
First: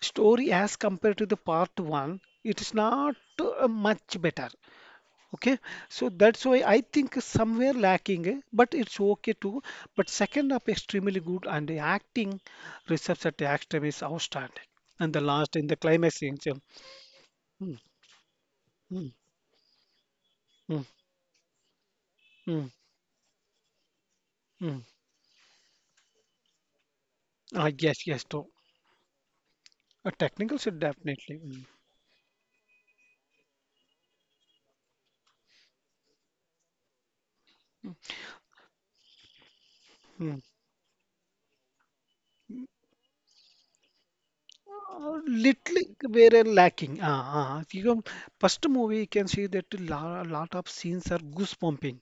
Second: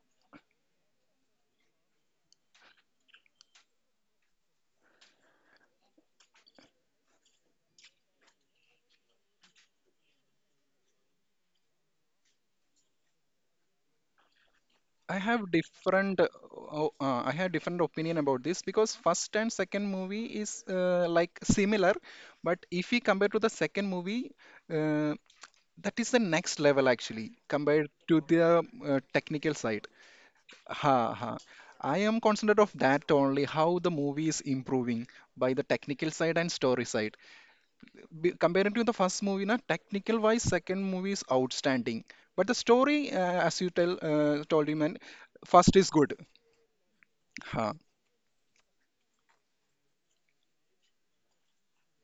Speaker 1: Story as compared to the part one, it is not uh, much better. Okay, so that's why I think somewhere lacking, eh, but it's okay too. But second up extremely good and the acting reserves at the extreme is outstanding.
Speaker 2: I
Speaker 1: And the
Speaker 2: have
Speaker 1: last in the
Speaker 2: different,
Speaker 1: climax
Speaker 2: uh,
Speaker 1: scenes. Yeah.
Speaker 2: o- uh, I have different
Speaker 1: Mm,
Speaker 2: opinion about this because
Speaker 1: mm,
Speaker 2: first and second movie is
Speaker 1: mm,
Speaker 2: uh, like similar, but
Speaker 1: mm,
Speaker 2: if we compare to the second movie,
Speaker 1: mm.
Speaker 2: uh, that is the next level actually
Speaker 1: Ah,
Speaker 2: compared
Speaker 1: yes,
Speaker 2: to
Speaker 1: yes, too.
Speaker 2: the uh, technical side.
Speaker 1: A technical should
Speaker 2: Ha
Speaker 1: definitely.
Speaker 2: ha.
Speaker 1: Mm,
Speaker 2: I am concerned of that only how the movie is improving by the technical side and story side. B- comparing to the first movie na, technical
Speaker 1: mm.
Speaker 2: wise second movie is outstanding, but the story, uh, as you tell uh, told you man,
Speaker 1: Uh,
Speaker 2: first
Speaker 1: little
Speaker 2: is good
Speaker 1: were lacking. Ah, ah.
Speaker 2: huh.
Speaker 1: You know, first movie you can see that a lot, lot of scenes are goosebumping.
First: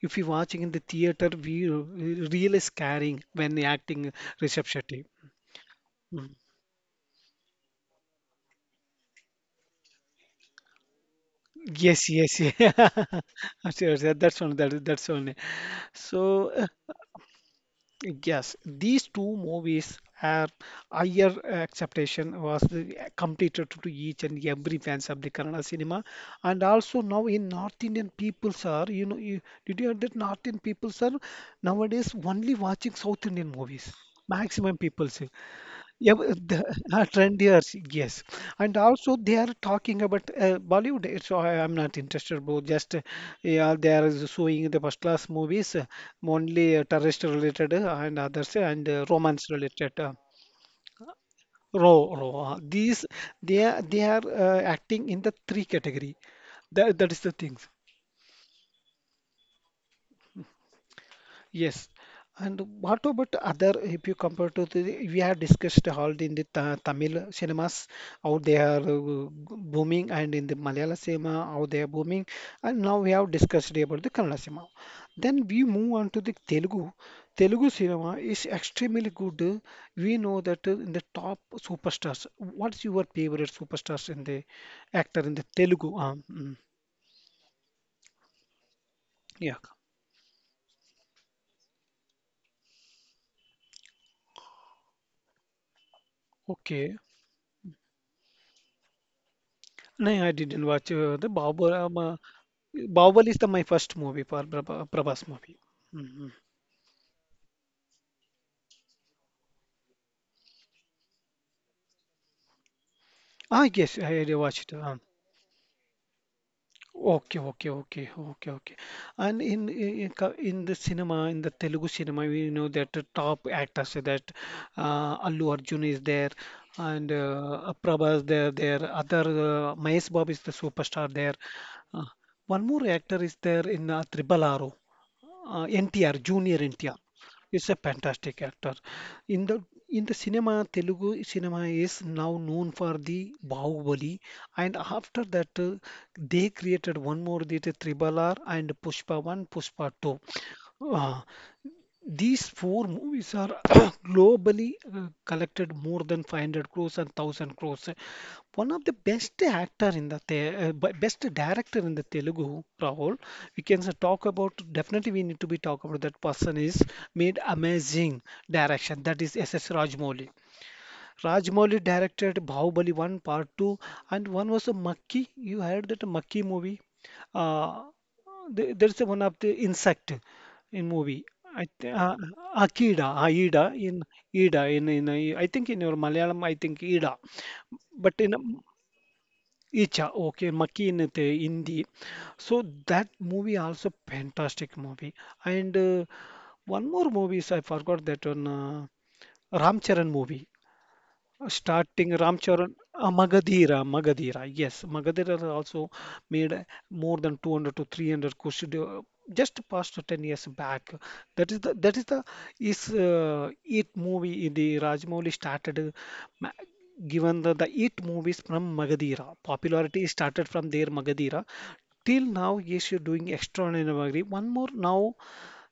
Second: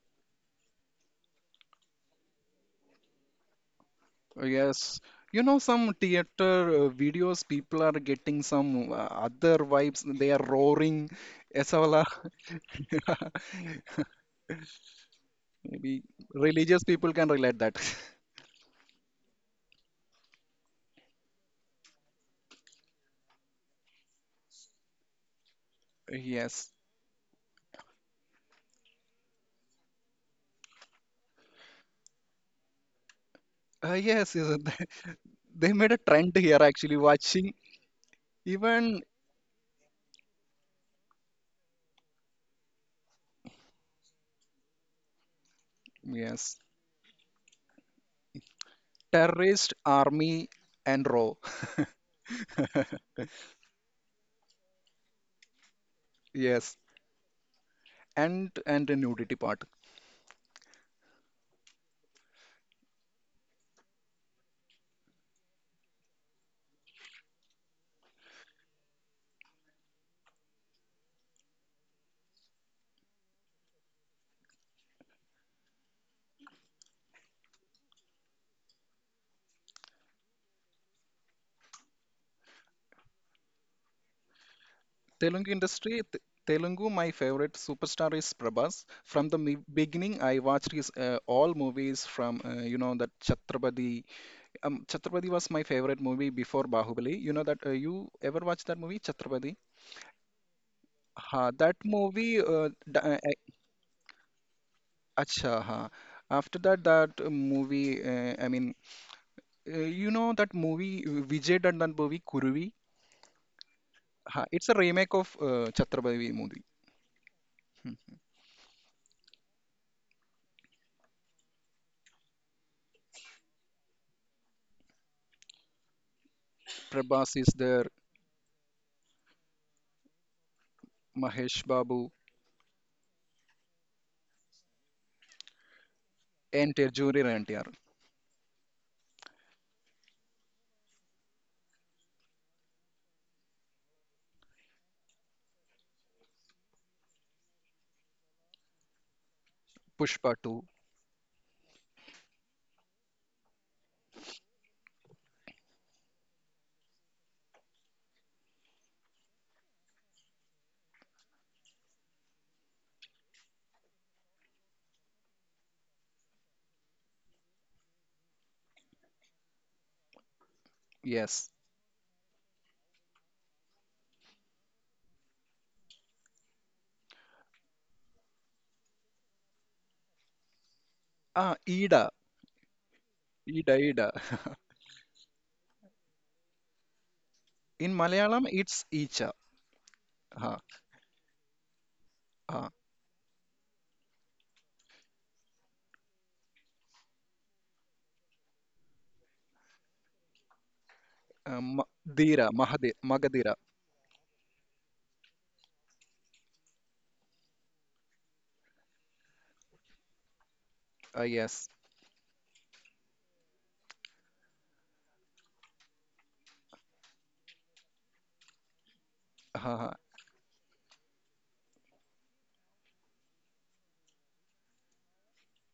Speaker 1: If you're watching in the theater, we really scaring when acting Rishabh
Speaker 2: Yes,
Speaker 1: Shetty.
Speaker 2: you know some
Speaker 1: Mm.
Speaker 2: theater uh, videos, people are getting some uh, other vibes. They are roaring ऐसा वाला.
Speaker 1: Yes, yes, yeah. Sure, sure. That's one. That, that's one.
Speaker 2: Maybe
Speaker 1: So uh,
Speaker 2: religious people can relate that.
Speaker 1: yes, these two movies are higher acceptation was the- completed to each and every fans of the Kannada cinema, and
Speaker 2: Yes.
Speaker 1: also now in North Indian peoples are you know you, did you hear that North Indian peoples are nowadays only watching South Indian movies.
Speaker 2: Uh, yes, yes,
Speaker 1: Maximum
Speaker 2: they
Speaker 1: peoples.
Speaker 2: they made a
Speaker 1: Yeah, but
Speaker 2: trend here,
Speaker 1: the,
Speaker 2: actually
Speaker 1: uh,
Speaker 2: watching.
Speaker 1: trendier, yes, and
Speaker 2: Even
Speaker 1: also they are talking about uh, Bollywood. It's I am not interested, bro. Just uh, yeah, they are showing the first class movies, uh,
Speaker 2: yes,
Speaker 1: only uh, terrorist related uh, and others, uh, and uh, romance
Speaker 2: terrorist
Speaker 1: related. Uh,
Speaker 2: army and row.
Speaker 1: raw, raw. These they are they are uh, acting in the three category.
Speaker 2: Yes,
Speaker 1: That that is the thing.
Speaker 2: and and a nudity part.
Speaker 1: Yes. And what about other, if you compare to the, we have discussed all in the ta Tamil cinemas, how they are uh, booming, and in the Malayalam cinema, how they are booming. And now we have discussed about the Kannada cinema. Then we move on to the Telugu. Telugu cinema is extremely good. We know that uh, in the top superstars. What's your favorite superstars in the actor in the
Speaker 2: Telugu
Speaker 1: Telugu?
Speaker 2: industry, Te-
Speaker 1: Um, mm,
Speaker 2: Telugu, my favorite superstar is Prabhas. From the
Speaker 1: yeah.
Speaker 2: me- beginning, I watched his uh, all movies from, uh, you know that Chhatrapati. Um, Chhatrapati was my favorite movie before
Speaker 1: Okay.
Speaker 2: Bahubali. You know that, uh, you ever watched that movie Chhatrapati?
Speaker 1: No, I didn't watch uh, the
Speaker 2: Ha,
Speaker 1: Babu
Speaker 2: that movie. Uh, da- uh,
Speaker 1: Bahubali is the my first movie for Prabha,
Speaker 2: uh,
Speaker 1: Prabhas movie.
Speaker 2: acha, ha.
Speaker 1: Hmm.
Speaker 2: After that, that uh, movie. Uh, I mean, uh, you know that movie, uh, Vijay done that movie Kuruvi.
Speaker 1: Ah yes, I already
Speaker 2: Ha, it's
Speaker 1: watched it.
Speaker 2: a
Speaker 1: Um,
Speaker 2: remake of uh, Chhatrapati movie.
Speaker 1: okay, okay, okay, okay, okay. And in, in co- in the cinema, in the Telugu cinema, we know that the top actors are that uh, Allu Arjun is there, and
Speaker 2: Prabhas is
Speaker 1: uh,
Speaker 2: there.
Speaker 1: Prabhas there, there. Other uh, Mahesh Babu is the superstar there.
Speaker 2: Mahesh
Speaker 1: Uh,
Speaker 2: Babu,
Speaker 1: One more actor is there in uh, Triple R, uh, N T R, Junior
Speaker 2: N T R
Speaker 1: N T R
Speaker 2: Junior
Speaker 1: is
Speaker 2: N T R,
Speaker 1: a fantastic actor. In the in the cinema, Telugu cinema is now known for the Bahubali, and after that, uh, they created one more, the Tribal R and Pushpa One, Pushpa Two.
Speaker 2: Pushpa two,
Speaker 1: Uh, these four movies are globally uh, collected more than five hundred crores and one thousand crores. One of the best actor in the Te- uh, b- best director in the Telugu, Rahul. We can s- talk about, definitely we need to be talk about that person is made amazing direction. That is S S Rajamouli.
Speaker 2: yes.
Speaker 1: Rajmouli directed Bahubali one, Part two, and one was a Makki. You heard that Makki movie? Uh, there- there's one of the insect in movie.
Speaker 2: Ah,
Speaker 1: I th
Speaker 2: Ida,
Speaker 1: uh, Akida, Aida
Speaker 2: Ida,
Speaker 1: in
Speaker 2: Ida.
Speaker 1: Ida in in uh, I think in your Malayalam I think Ida,
Speaker 2: In
Speaker 1: but in,
Speaker 2: Malayalam,
Speaker 1: um,
Speaker 2: it's Icha.
Speaker 1: Icha, okay,
Speaker 2: Ha,
Speaker 1: Makki in the Hindi. So
Speaker 2: ha.
Speaker 1: that movie also fantastic movie, and uh, one more movie is I forgot that one, uh, Ram Charan movie,
Speaker 2: Uh, Ma-
Speaker 1: starting
Speaker 2: Dira,
Speaker 1: Ramcharan,
Speaker 2: Mahade,
Speaker 1: uh,
Speaker 2: Magadira.
Speaker 1: Magadira, Magadira. Yes, Magadira has also made uh, more than two hundred to three hundred question uh, just past ten years back.
Speaker 2: Ah,
Speaker 1: That is
Speaker 2: yes.
Speaker 1: the that is the is uh, it movie in the Rajamouli started uh, ma- given the, the it movies from Magadira.
Speaker 2: Ha, ha.
Speaker 1: Popularity started from their Magadira. Till now, yes, you're doing extraordinary. One more now,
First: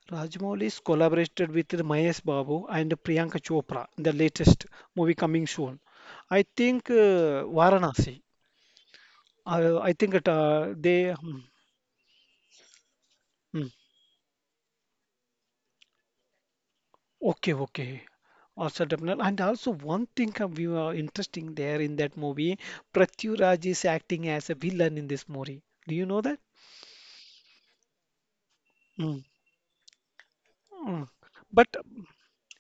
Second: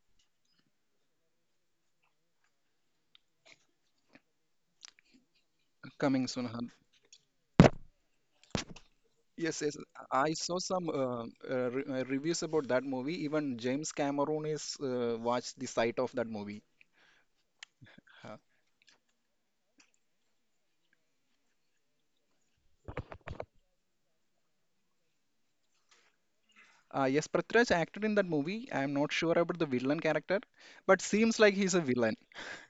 Speaker 1: Rajmoulis collaborated with Mahesh Babu and Priyanka Chopra in the latest movie coming soon.
Speaker 2: Coming
Speaker 1: I
Speaker 2: soon, huh?
Speaker 1: think uh, Varanasi.
Speaker 2: Yes, yes.
Speaker 1: Uh, I think it,
Speaker 2: I saw
Speaker 1: uh,
Speaker 2: some
Speaker 1: they.
Speaker 2: uh,
Speaker 1: Hmm,
Speaker 2: uh, re uh, reviews about that movie. Even
Speaker 1: hmm.
Speaker 2: James Cameron is, uh, watched the sight of that movie.
Speaker 1: Okay, okay.
Speaker 2: Huh.
Speaker 1: Also, definitely. And also, one thing uh, we were interesting there in that movie, Prithviraj is acting as a villain in this movie. Do you know that?
Speaker 2: Uh, yes, Prithviraj acted in that movie. I am not
Speaker 1: Mm.
Speaker 2: sure about the villain character, but
Speaker 1: Mm.
Speaker 2: seems like he's
Speaker 1: But
Speaker 2: a villain.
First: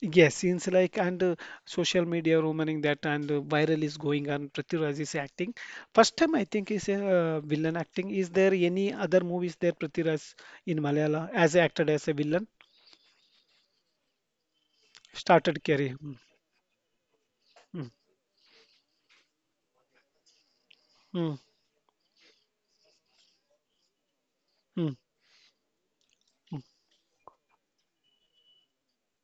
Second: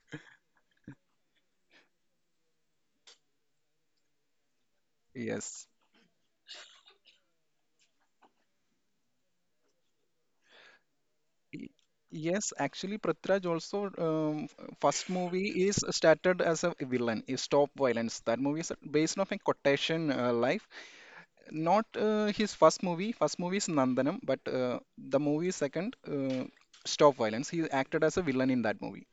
Speaker 1: yes, since like and uh, social media rumoring that, and uh, viral is going on, Prithviraj is acting.
Speaker 2: Yes.
Speaker 1: First time I think is a uh, villain acting. Is there any other movies there Prithviraj in Malayalam as
Speaker 2: Y-
Speaker 1: acted as a villain?
Speaker 2: Yes, actually, Prithviraj also, um, f- first movie
Speaker 1: Started
Speaker 2: is
Speaker 1: career.
Speaker 2: started as a villain, is Stop
Speaker 1: Hmm.
Speaker 2: Violence. That movie is based off a quotation, uh, life.
Speaker 1: Hmm.
Speaker 2: Not, uh, his first movie. First movie is Nandanam, but,
Speaker 1: Hmm.
Speaker 2: uh,
Speaker 1: Mm.
Speaker 2: the movie second, uh, Stop Violence. He acted as a villain in that movie.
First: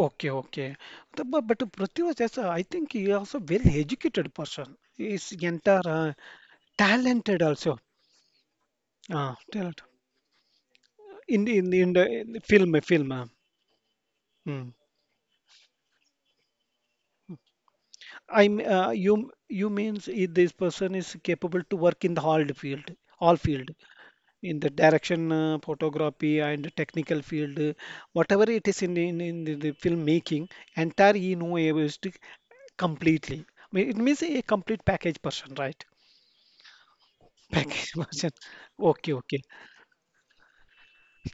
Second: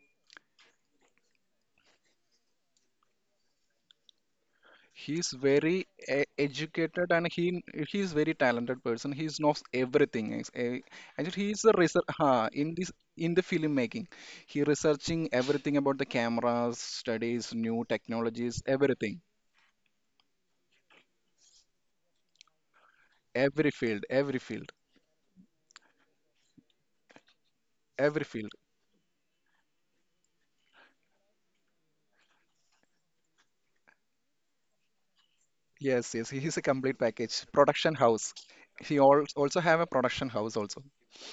Speaker 1: Okay, okay. The- But, but Prithviraj, as a- I think he also very educated person. He
Speaker 2: He's
Speaker 1: is entire
Speaker 2: very
Speaker 1: uh,
Speaker 2: e- educated and
Speaker 1: talented
Speaker 2: he
Speaker 1: also.
Speaker 2: he's very talented person. He
Speaker 1: Ah,
Speaker 2: knows
Speaker 1: talent
Speaker 2: everything. Ex- eh, Actually,
Speaker 1: in
Speaker 2: he is a
Speaker 1: in in
Speaker 2: research,
Speaker 1: the in the
Speaker 2: huh, in
Speaker 1: film
Speaker 2: this,
Speaker 1: film. uh,
Speaker 2: in the film making. He
Speaker 1: Mm.
Speaker 2: researching everything about the cameras, studies, new
Speaker 1: I m-
Speaker 2: technologies,
Speaker 1: uh,
Speaker 2: everything.
Speaker 1: you you means if this person is capable to work in the all the field, all field
Speaker 2: Every field, every
Speaker 1: in the
Speaker 2: field,
Speaker 1: direction, uh, photography and technical field, uh,
Speaker 2: every
Speaker 1: whatever
Speaker 2: field.
Speaker 1: it is in in, in the, the filmmaking, entire he know is completely. I mean, it means a complete package person, right?
Speaker 2: Yes, yes. He is a complete package.
Speaker 1: Package
Speaker 2: Production
Speaker 1: person.
Speaker 2: house. He
Speaker 1: Okay,
Speaker 2: al
Speaker 1: okay.
Speaker 2: also have a production house also.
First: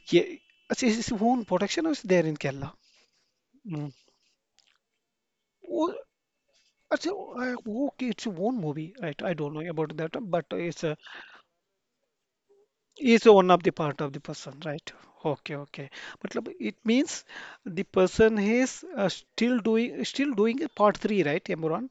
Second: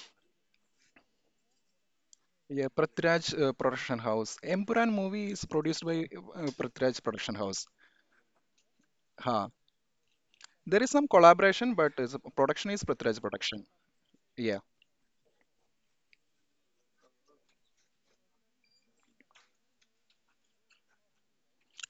Speaker 1: Yeah. Achha, his own production is there in
Speaker 2: Yeah,
Speaker 1: Kerala.
Speaker 2: Prithviraj, uh,
Speaker 1: Mm.
Speaker 2: Production House. Empuran movie is produced
Speaker 1: Oh,
Speaker 2: by, uh, Prithviraj
Speaker 1: achha,
Speaker 2: Production House.
Speaker 1: uh, okay, it's a own movie, right? I
Speaker 2: Ha,
Speaker 1: don't know about that, but
Speaker 2: there
Speaker 1: it's
Speaker 2: is
Speaker 1: a
Speaker 2: some collaboration, but is, production is Prithviraj
Speaker 1: is one of
Speaker 2: production.
Speaker 1: the part of the person,
Speaker 2: Yeah,
Speaker 1: right? Okay, okay. Matlab, it means the person is uh, still doing still doing a part three, right, Imran?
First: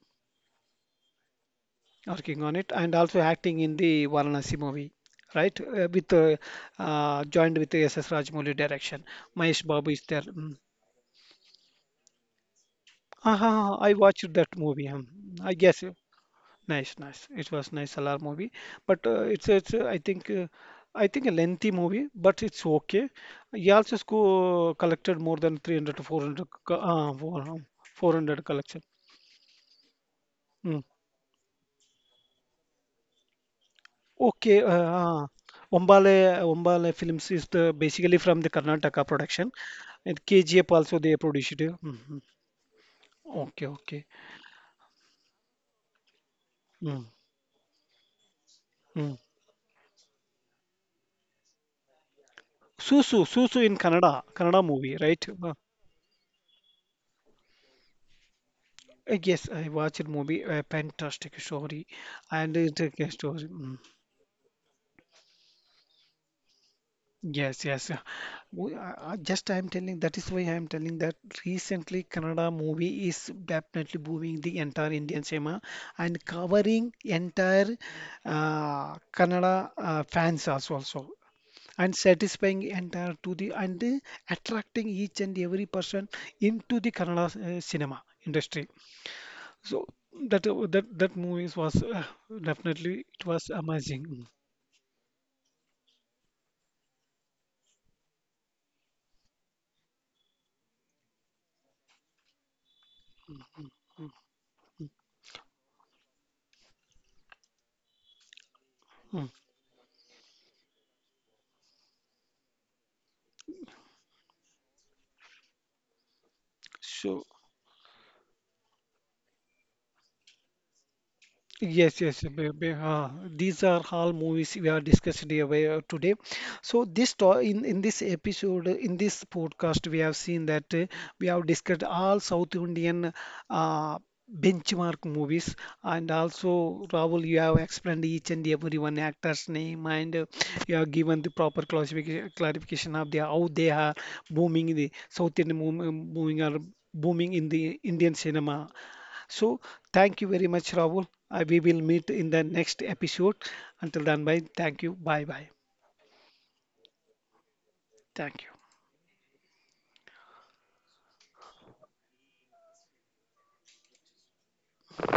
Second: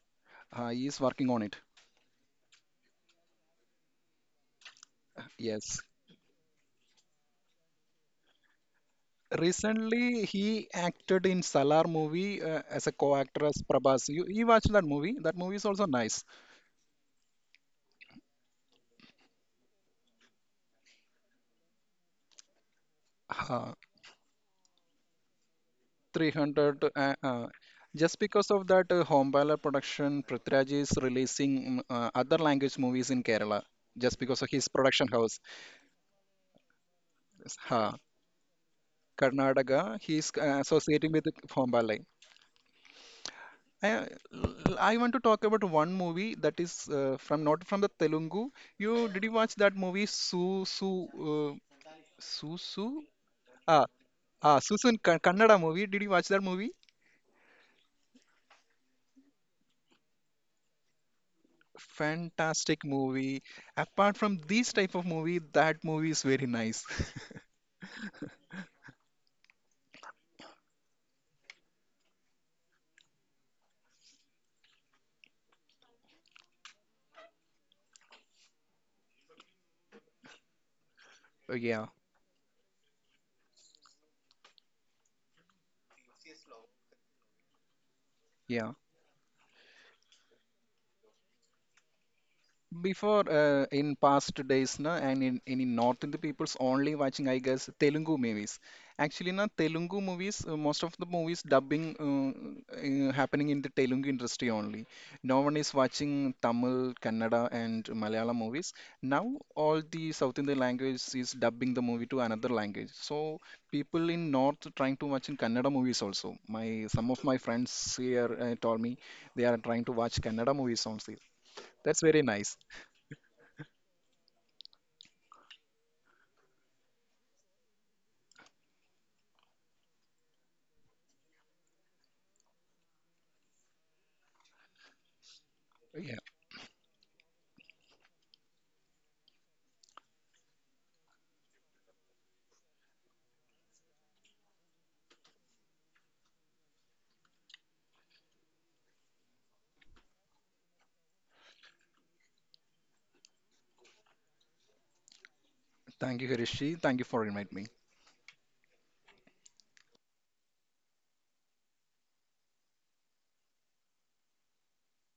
Speaker 2: uh, he is working on it.
Speaker 1: Working on it, and also acting in the Varanasi movie, right?
Speaker 2: Yes.
Speaker 1: Uh, with uh, uh, Joined with the S S. Rajamouli direction. Mahesh Babu is there.
Speaker 2: Recently,
Speaker 1: Mm.
Speaker 2: he acted in Salar movie, uh, as a
Speaker 1: Ah,
Speaker 2: co-actor
Speaker 1: ah,
Speaker 2: as
Speaker 1: ah, I
Speaker 2: Prabhas. You,
Speaker 1: watched
Speaker 2: you
Speaker 1: that
Speaker 2: watched that
Speaker 1: movie. um,
Speaker 2: movie? That movie
Speaker 1: I
Speaker 2: is also
Speaker 1: guess.
Speaker 2: nice.
Speaker 1: Nice, nice. It was nice Salar movie, but uh, it's it's uh, I think uh, I think a lengthy movie, but it's okay. He
Speaker 2: Uh,
Speaker 1: also sco collected more than three hundred to four hundred co-
Speaker 2: three hundred.
Speaker 1: uh,
Speaker 2: Uh, uh,
Speaker 1: four-
Speaker 2: just
Speaker 1: 400
Speaker 2: because of
Speaker 1: collection.
Speaker 2: that, uh, Hombala production, Prithviraj
Speaker 1: Mm.
Speaker 2: is releasing, mm, uh, other language movies in Kerala. Just because of
Speaker 1: Okay,
Speaker 2: his
Speaker 1: uh,
Speaker 2: production
Speaker 1: uh,
Speaker 2: house.
Speaker 1: Ombale Ombale Films is
Speaker 2: Yes.
Speaker 1: the
Speaker 2: Uh,
Speaker 1: basically from the Karnataka production,
Speaker 2: Karnataka, he is, uh,
Speaker 1: and K G F
Speaker 2: associating with
Speaker 1: also they produced
Speaker 2: Hombala.
Speaker 1: it. Mhm. Okay,
Speaker 2: I uh,
Speaker 1: okay.
Speaker 2: want to talk about one movie that is,
Speaker 1: Mm,
Speaker 2: uh, from, not from the Telugu. You
Speaker 1: mm.
Speaker 2: did you watch that movie Su Su uh, Su Su?
Speaker 1: Susu Susu in
Speaker 2: Ah,
Speaker 1: Kannada Kannada
Speaker 2: ah,
Speaker 1: movie,
Speaker 2: Susun Ka-
Speaker 1: right? Uh,
Speaker 2: Kannada movie. Did you watch that movie?
Speaker 1: Uh, Yes, I watched a movie, a fantastic story, and it's
Speaker 2: Fantastic
Speaker 1: a good
Speaker 2: movie.
Speaker 1: story. Mm.
Speaker 2: Apart from these type of movie, that movie is very nice.
Speaker 1: Yes, yes, yeah. We, uh, uh, just I'm telling that is why I'm telling that recently Kannada movie is definitely booming the entire Indian cinema and covering entire uh, Kannada uh, fans also also,
Speaker 2: Uh, yeah,
Speaker 1: and satisfying entire to the and uh, attracting each and every person into the Kannada uh, cinema industry.
Speaker 2: yeah.
Speaker 1: So that uh, that that movies was uh, definitely
Speaker 2: Before,
Speaker 1: it was
Speaker 2: uh, in
Speaker 1: amazing. Mm,
Speaker 2: past days na, and in, in in North Indian people's only watching, I guess, Telugu movies. Actually na Telugu movies, uh, most of the movies dubbing uh, uh, happening in the
Speaker 1: mm,
Speaker 2: Telugu industry only. No one is watching Tamil, Kannada and Malayalam movies. Now
Speaker 1: mm.
Speaker 2: all the South Indian language is dubbing the movie to another language. So people in North trying to watch in Kannada movies also. My Some of
Speaker 1: So
Speaker 2: my friends here, uh, told me they are trying to watch Kannada movies also.
Speaker 1: yes,
Speaker 2: That's
Speaker 1: yes,
Speaker 2: very
Speaker 1: be-
Speaker 2: nice.
Speaker 1: be- uh, these are all movies we are discussed here by, uh, today. So this to in in this episode, uh, in this podcast, we have seen that uh, we have discussed all South Indian uh, benchmark movies, and
Speaker 2: Yeah.
Speaker 1: also Rahul, you have explained each and every one actor's name, and uh, you have given the proper classification clarification of the how they are booming in the South Indian mov- moving are booming in the Indian cinema, so thank you very much, Rahul. I, we will meet in the next episode. Until then, bye. Thank you. Bye bye.
Speaker 2: Thank you, Harishi. Thank you for inviting me.
Speaker 1: Thank you.